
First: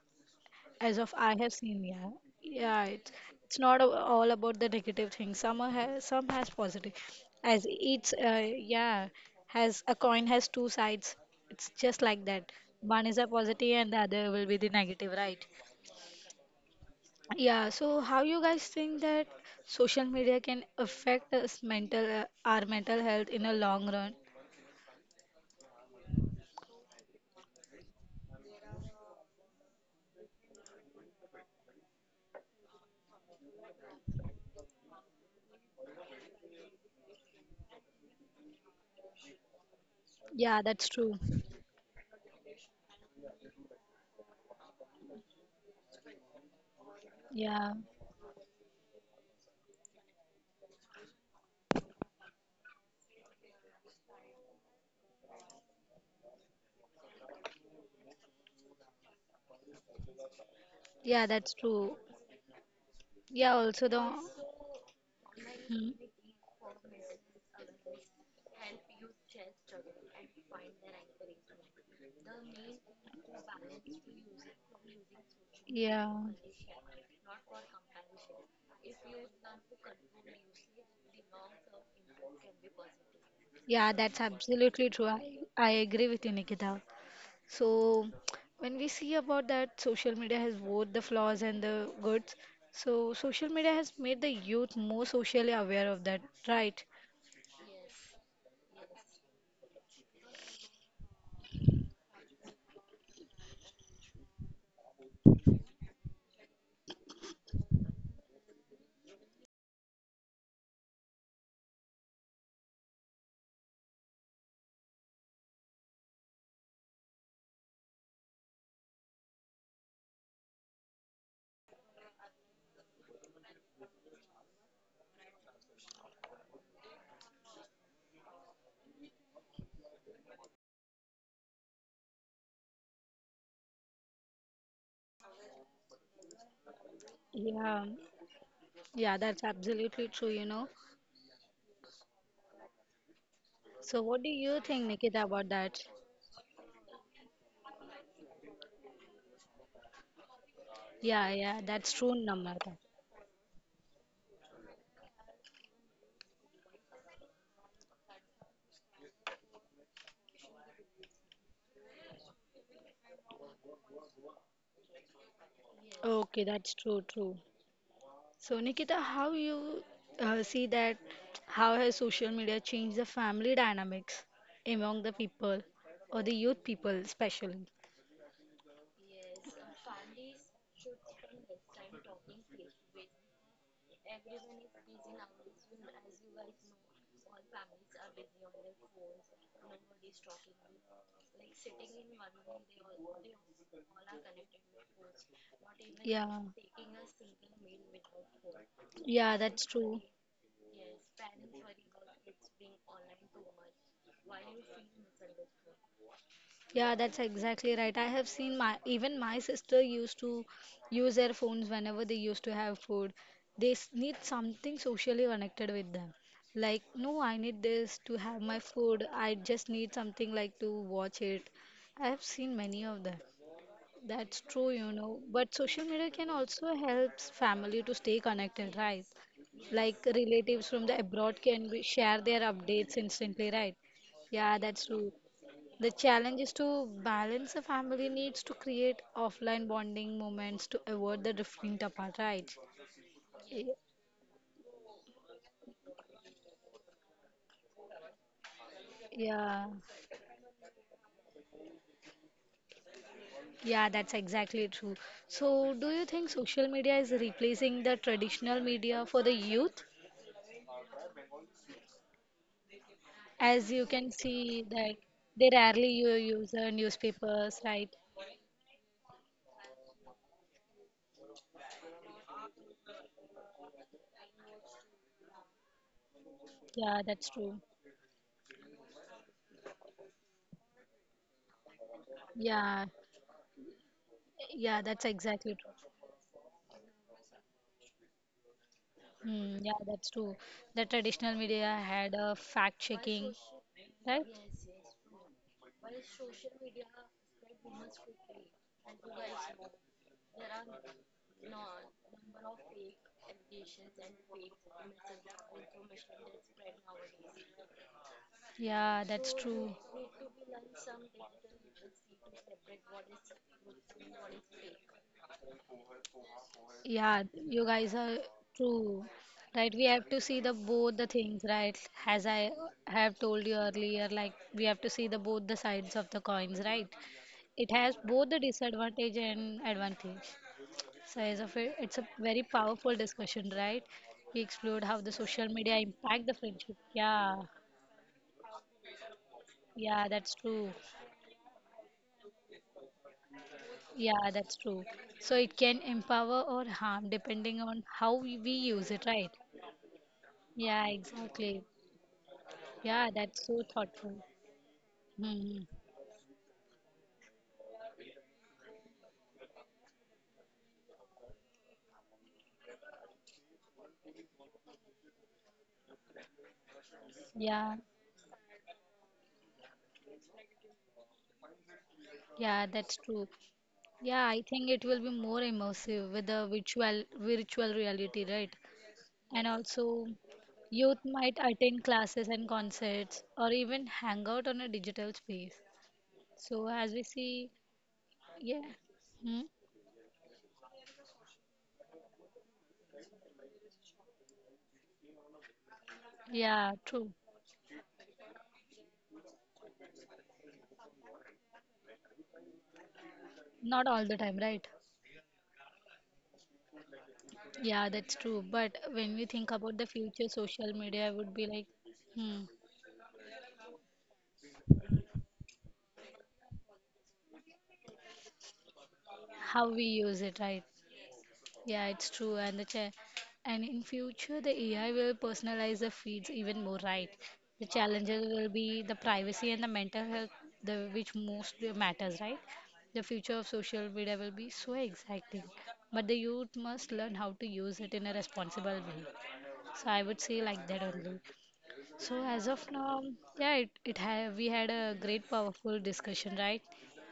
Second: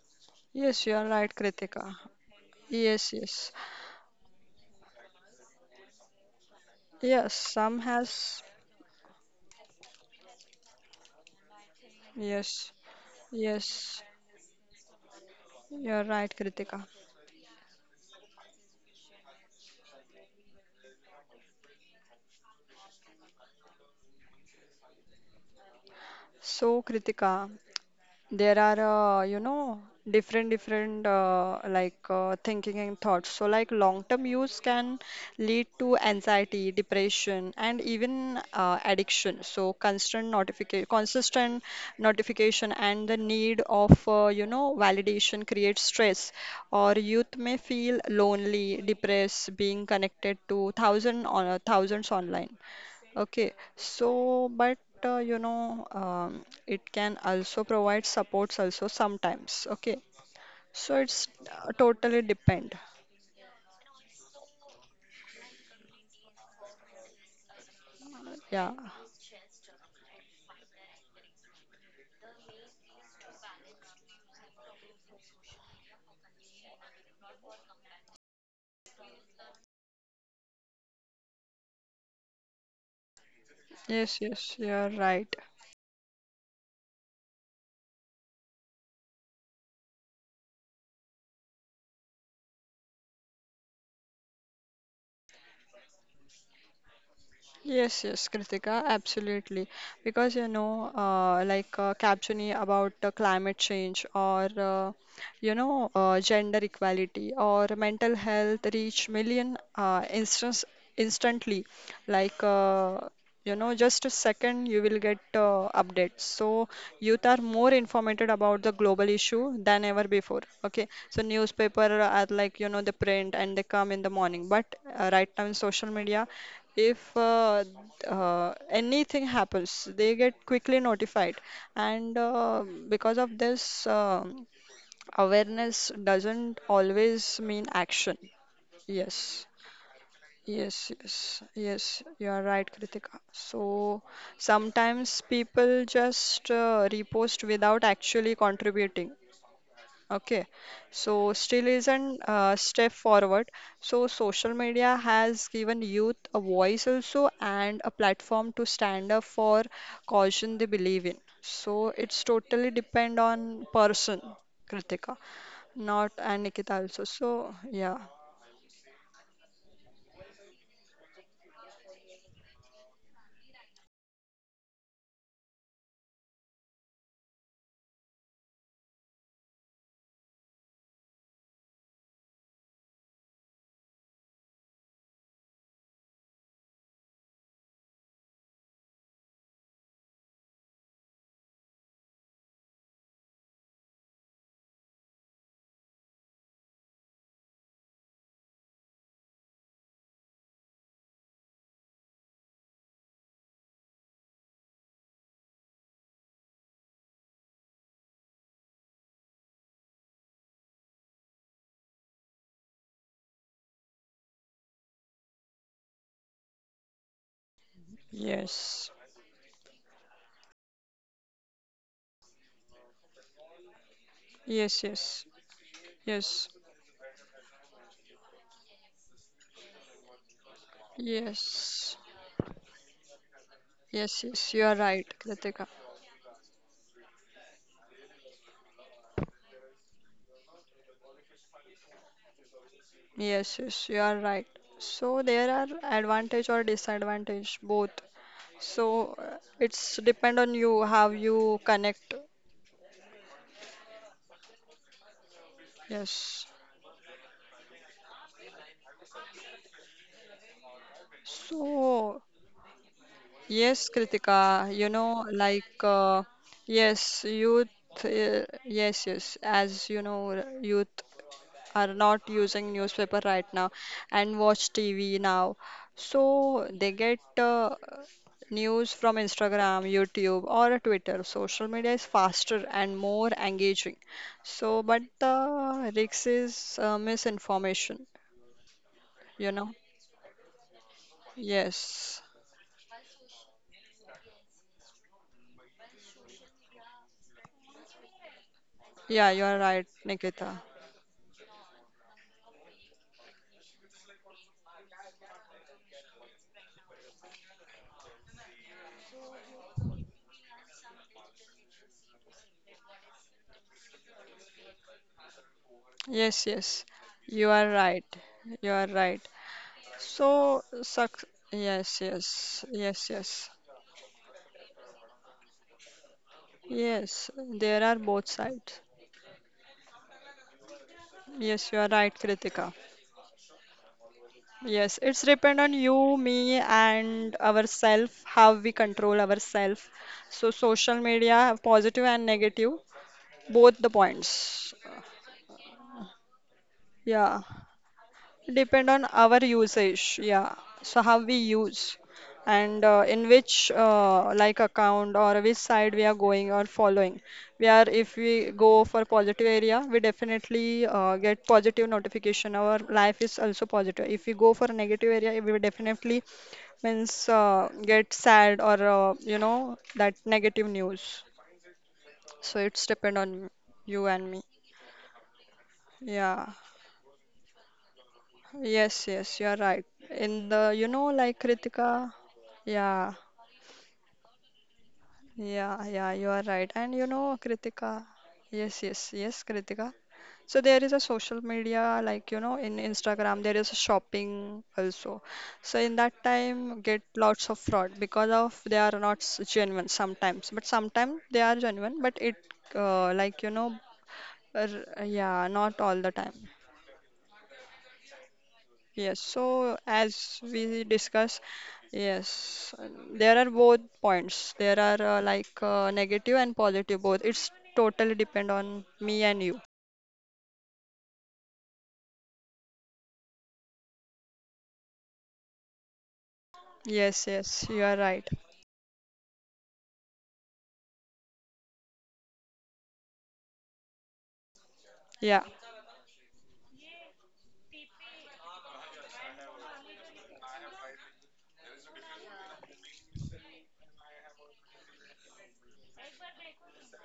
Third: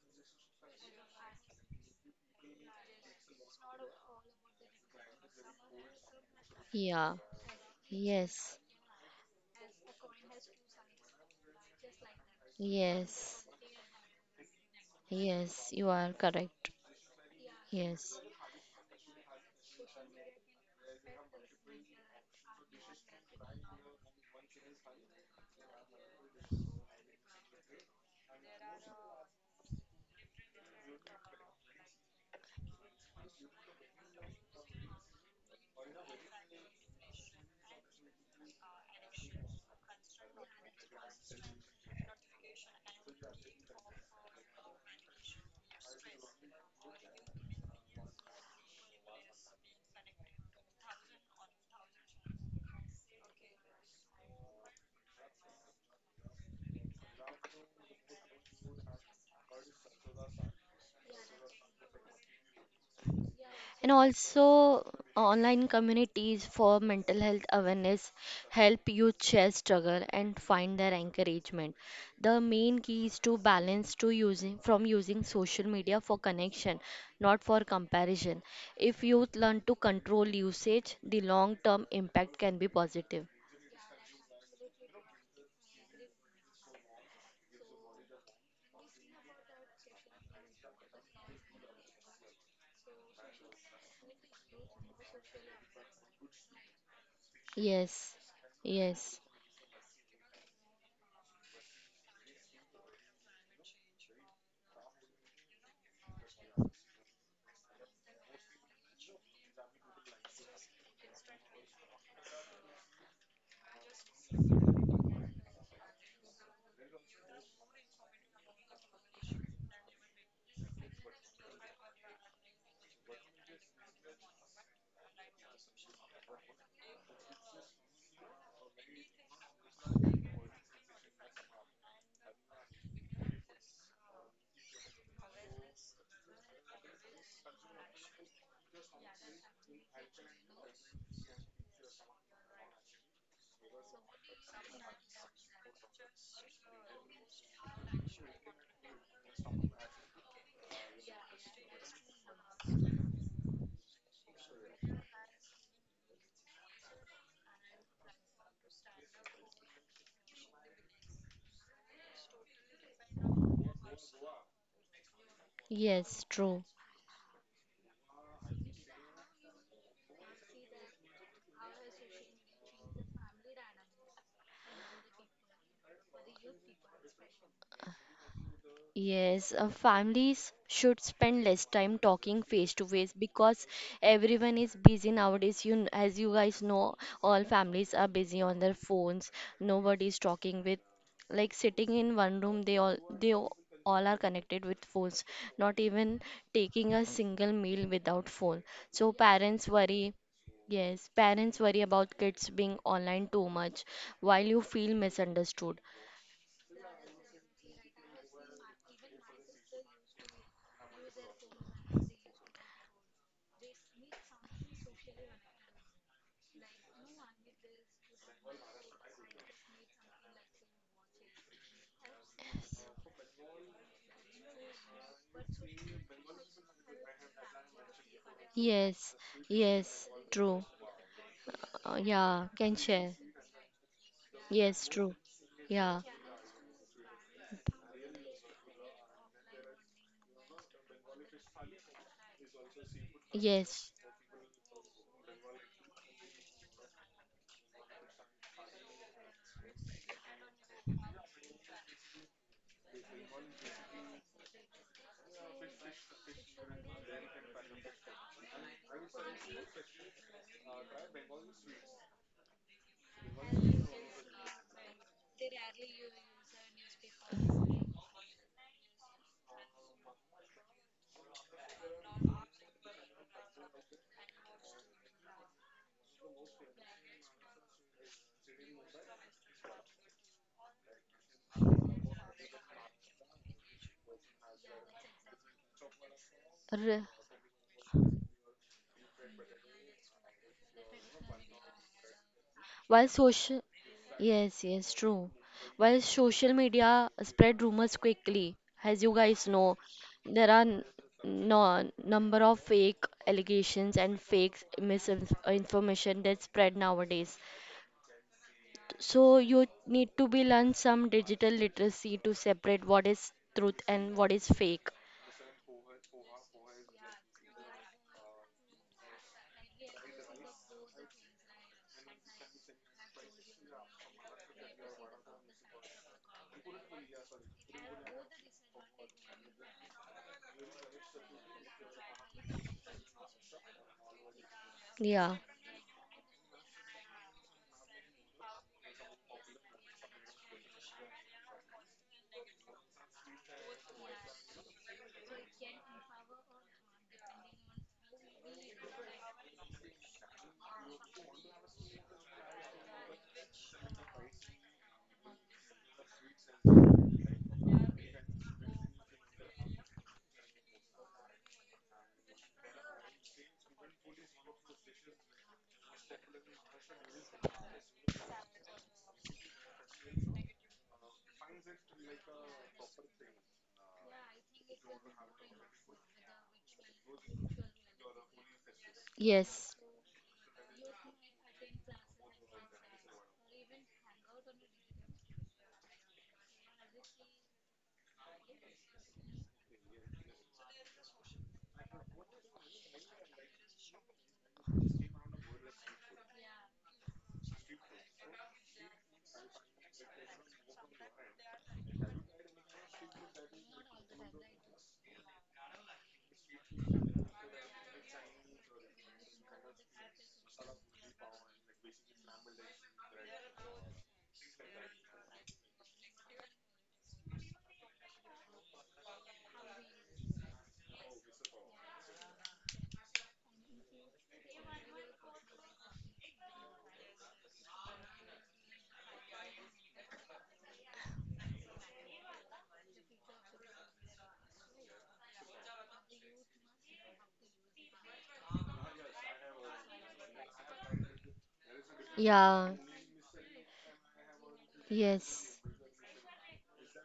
B: yes, you
A: as
B: are
A: of
B: right,
A: I have seen,
B: Kritika.
A: yeah, yeah, it's
B: Yes, yes,
A: it's not a- all about the negative things. Some has some has positive.
C: yeah,
B: yes,
A: As
B: some
A: it's
B: has,
A: uh,
C: yes,
A: yeah, has a coin has two sides. It's just like that.
B: yes,
A: One is a
C: yes,
A: positive and the
B: yes,
A: other will be the negative, right?
C: yes, you
B: you are
C: are
B: right,
C: correct.
B: Kritika.
A: Yeah. So how
C: Yes.
A: you guys think that social media can affect us mental uh, our mental health in a long run?
B: So, Kritika, there are uh, you know different different uh, like uh, thinking and thoughts so like long term use can lead to anxiety depression and even uh, addiction so constant
A: Yeah, that's
B: notification
A: true.
B: consistent notification and the need of uh, you know validation creates stress or youth may
A: Yeah,
B: feel lonely depressed being connected to thousand on, uh, thousands online. Okay, so but uh, you know, um, it can also provide supports also sometimes. Okay, so
A: yeah,
B: it's
A: that's
B: uh,
A: true.
B: totally depend.
A: Yeah, also
C: And
A: the
C: also, online
A: Mhm.
C: communities for mental health awareness
B: Yeah.
C: help youth share struggle and find their encouragement. The main key is to balance to using from using social media
A: Yeah.
C: for connection, not for comparison. If youth learn to control usage, the long-term impact can be positive.
A: Yeah, that's
B: Yes, yes,
A: absolutely
B: you're
A: true. I,
B: right.
A: I agree with you, Nikita. So, when we see about that, social media has both the flaws and the goods. So, social media has made the youth more socially aware of that, right?
B: Yes,
C: Yes,
B: yes, Kritika,
C: yes.
B: absolutely. Because you know, uh, like uh, captioning about uh, climate change or uh, you know, uh, gender equality or mental health reach million uh, instance instantly. Like uh, you know, just a second you will get uh, updates. So youth are more informed about the global issue than ever before. Okay, so newspaper are like you know the print and they come in the morning, but uh, right now in social media if uh, uh, anything happens, they get quickly notified. And uh, because of this, um awareness doesn't always mean
A: Yeah,
B: action.
A: yeah,
B: Yes,
A: that's absolutely true, you know.
B: yes, yes, yes, you are right, Kritika. So
A: So, what do you think, Nikita,
B: sometimes
A: about
B: people
A: that?
B: just uh, repost without actually contributing. Okay,
A: Yeah,
B: so
A: yeah,
B: still
A: that's true,
B: isn't a
A: Namrata.
B: step forward. So social media has given youth a voice also and a platform to stand up for caution they believe in. So it's totally depend on person, Kritika, not
C: Yes,
A: Okay,
B: and
C: true.
A: that's
B: Nikita
A: true,
B: also.
A: true.
B: So yeah,
A: So, Nikita, how you uh, see that? How has social media changed the family dynamics among the people or the youth people, especially?
C: Yes, uh, families should spend less time talking face to face because everyone is busy nowadays. You, kn- as you guys know, all families are busy on their phones. Nobody is talking with, like sitting in one room. They all they all are connected with phones. Not even taking a single meal without phone. So
A: Yeah, that's
C: parents
A: true.
C: worry. Yes, parents worry about kids being online too much while you feel misunderstood.
A: Yeah, that's exactly right. I have seen my even my sister used to use their phones whenever they used to have food. They s- need something socially connected with them. Like, no, I need this to have my
B: yes,
A: food. I just need something like to watch it. I have seen many of them. That's true,
B: yes,
A: you know.
B: yes,
A: But social media can
B: yes,
A: also help family to stay connected, right?
C: Yes, yes,
A: Like
C: true.
A: relatives from the abroad can be,
B: yes,
C: Uh,
A: share their
C: yeah, can
A: updates
C: share.
A: instantly, right?
B: yes, yes.
A: Yeah,
B: You are
C: Yes,
A: that's
B: right,
C: true.
A: true.
B: Kritika.
A: The
C: Yeah,
A: challenge is to balance the family needs to create offline bonding moments to avoid the drifting apart, right?
B: Yes,
A: Y-
C: yes.
B: yes, you are right. So there are advantage or disadvantage both. So uh,
A: Yeah,
B: it's depend on you how you connect.
A: yeah, that's exactly true. So, do you think
B: Yes.
A: social media is replacing the traditional media for the youth?
B: So
A: As you
B: yes,
A: can see,
B: Kritika, you
A: like
B: know,
A: they
B: like
A: rarely u-
B: uh,
A: use uh,
B: yes,
A: newspapers,
B: youth.
A: right?
B: Uh, yes, yes. As you know, youth are not using newspaper right now and watch T V now. So they
A: Yeah,
B: get
A: that's true.
B: uh, news from Instagram, YouTube, or Twitter. Social media is faster
A: Yeah,
B: and more engaging.
A: yeah,
B: So,
A: that's
B: but
A: exactly true.
B: the risk is
C: R-
B: uh, misinformation, you
A: Hmm, yeah,
B: know?
A: that's true. The traditional media had
B: Yes.
A: a fact
C: While
A: checking,
C: social,
A: right?
C: yes, yes, true. While social media spread rumors quickly, as you
B: Yeah,
C: guys
B: you are
C: know,
B: right,
C: there are
B: Nikita.
C: n- no number of fake allegations and fake misinformation that spread nowadays.
A: Yeah, that's
C: So you
A: true.
C: need to be learn some digital literacy to separate what is truth and what is fake.
B: Yes, yes.
A: Yeah, you
B: You
A: guys
B: are
A: are
B: right. You
A: true,
B: are right.
A: right? We have to see the
B: So,
A: both the things,
B: suc
A: right? As
B: yes,
A: I
B: yes,
A: have
B: yes,
A: told you
B: yes.
A: earlier, like we have to see the both the sides of the coins, right?
B: Yes,
A: It has
B: there are
A: both the
B: both sides.
A: disadvantage and advantage. Size of it.
B: Yes,
A: It's
B: you
A: a
B: are right,
A: very
B: Kritika.
A: powerful discussion, right? We explored how the
B: Yes,
C: Yeah.
B: it's
A: social
B: depend
A: media
B: on
A: impact
B: you,
A: the
B: me,
A: friendship. Yeah,
B: and ourself, how we control ourself.
A: yeah, that's
B: So
A: true.
B: social media, positive and negative, both the
A: Yeah, that's
B: points.
A: true. So it can empower or harm
B: Yeah.
A: depending on how we we
B: Depend
A: use
B: on
A: it, right?
B: our usage, yeah.
A: Yeah,
B: So how we
A: exactly.
B: use and uh,
A: Yeah,
B: in
A: that's so
B: which
A: thoughtful.
B: uh, like account or which
A: hmm
B: side we are going or following. We are if we go for positive area, we definitely uh, get positive notification. Our life is also positive. If we go for a negative area, we will definitely means uh,
A: Yeah,
B: get sad or uh, you know that negative news.
A: yeah,
B: So it's
A: that's
B: depend
A: true.
B: on you
A: Yeah,
B: and
A: I
B: me.
A: think it will be more immersive with the
B: Yeah.
A: virtual virtual reality, right?
B: Yes,
A: And
B: yes, you are
C: Yes.
B: right.
A: also,
B: In the, you
A: youth
B: know,
A: might
B: like
A: attend
B: Kritika,
A: classes and
B: yeah,
A: concerts or even hang out on a digital space.
B: yeah, yeah, you are
A: So,
B: right.
A: as we
B: And you know,
A: see,
B: Kritika,
A: yeah,
B: yes, yes,
A: hmm?
B: yes, Kritika. So there is a social media, like, you know, in Instagram, there is a shopping also. So in that
A: Yeah,
B: time,
A: true.
B: get lots of fraud because of they are not s- genuine sometimes, but sometimes they are genuine, but it, uh, like, you
A: Not
B: know,
A: all the time, right?
B: r- yeah, not all the time.
A: Yeah, that's true. But when we
B: Yes,
A: think about the
B: so
A: future,
B: as
A: social
B: we
A: media would be
B: discuss,
A: like, hmm,
B: yes, uh, there are both points. There are uh, like uh, negative and positive both. It's totally depend on me and you.
A: how we use it, right? Yeah, it's true. And the cha- and in future, the A I will personalize the feeds even more, right?
B: Yes,
A: The
B: yes, you are
A: challenges
B: right.
A: will be the privacy and the mental health, the which most matters, right? The future of social media will be so
B: Yeah.
A: exciting, but the youth must learn how to use it in a responsible way. So I would say like that only. So as of
C: Yeah.
A: now, yeah, it, it ha we had a great
C: Yes.
A: powerful discussion, right?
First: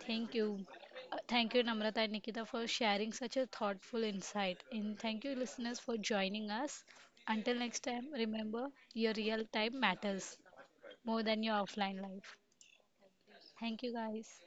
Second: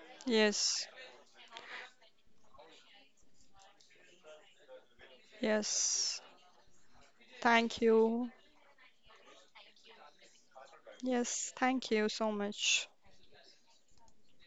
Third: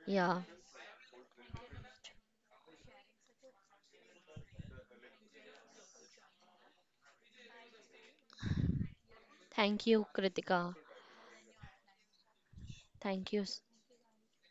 A: Thank
C: Yeah.
A: you.
B: Yes,
A: Uh, thank you, Namrata and Nikita, for sharing such a thoughtful insight. And thank you, listeners, for
B: yes.
A: joining us. Until
B: Thank
A: next time,
B: you.
A: remember your real time
C: Thank you,
A: matters
C: Kritika.
A: more than
B: Yes,
A: your
B: thank
A: offline
B: you so
A: life.
B: much.
C: Thank you.
A: Thank you, guys.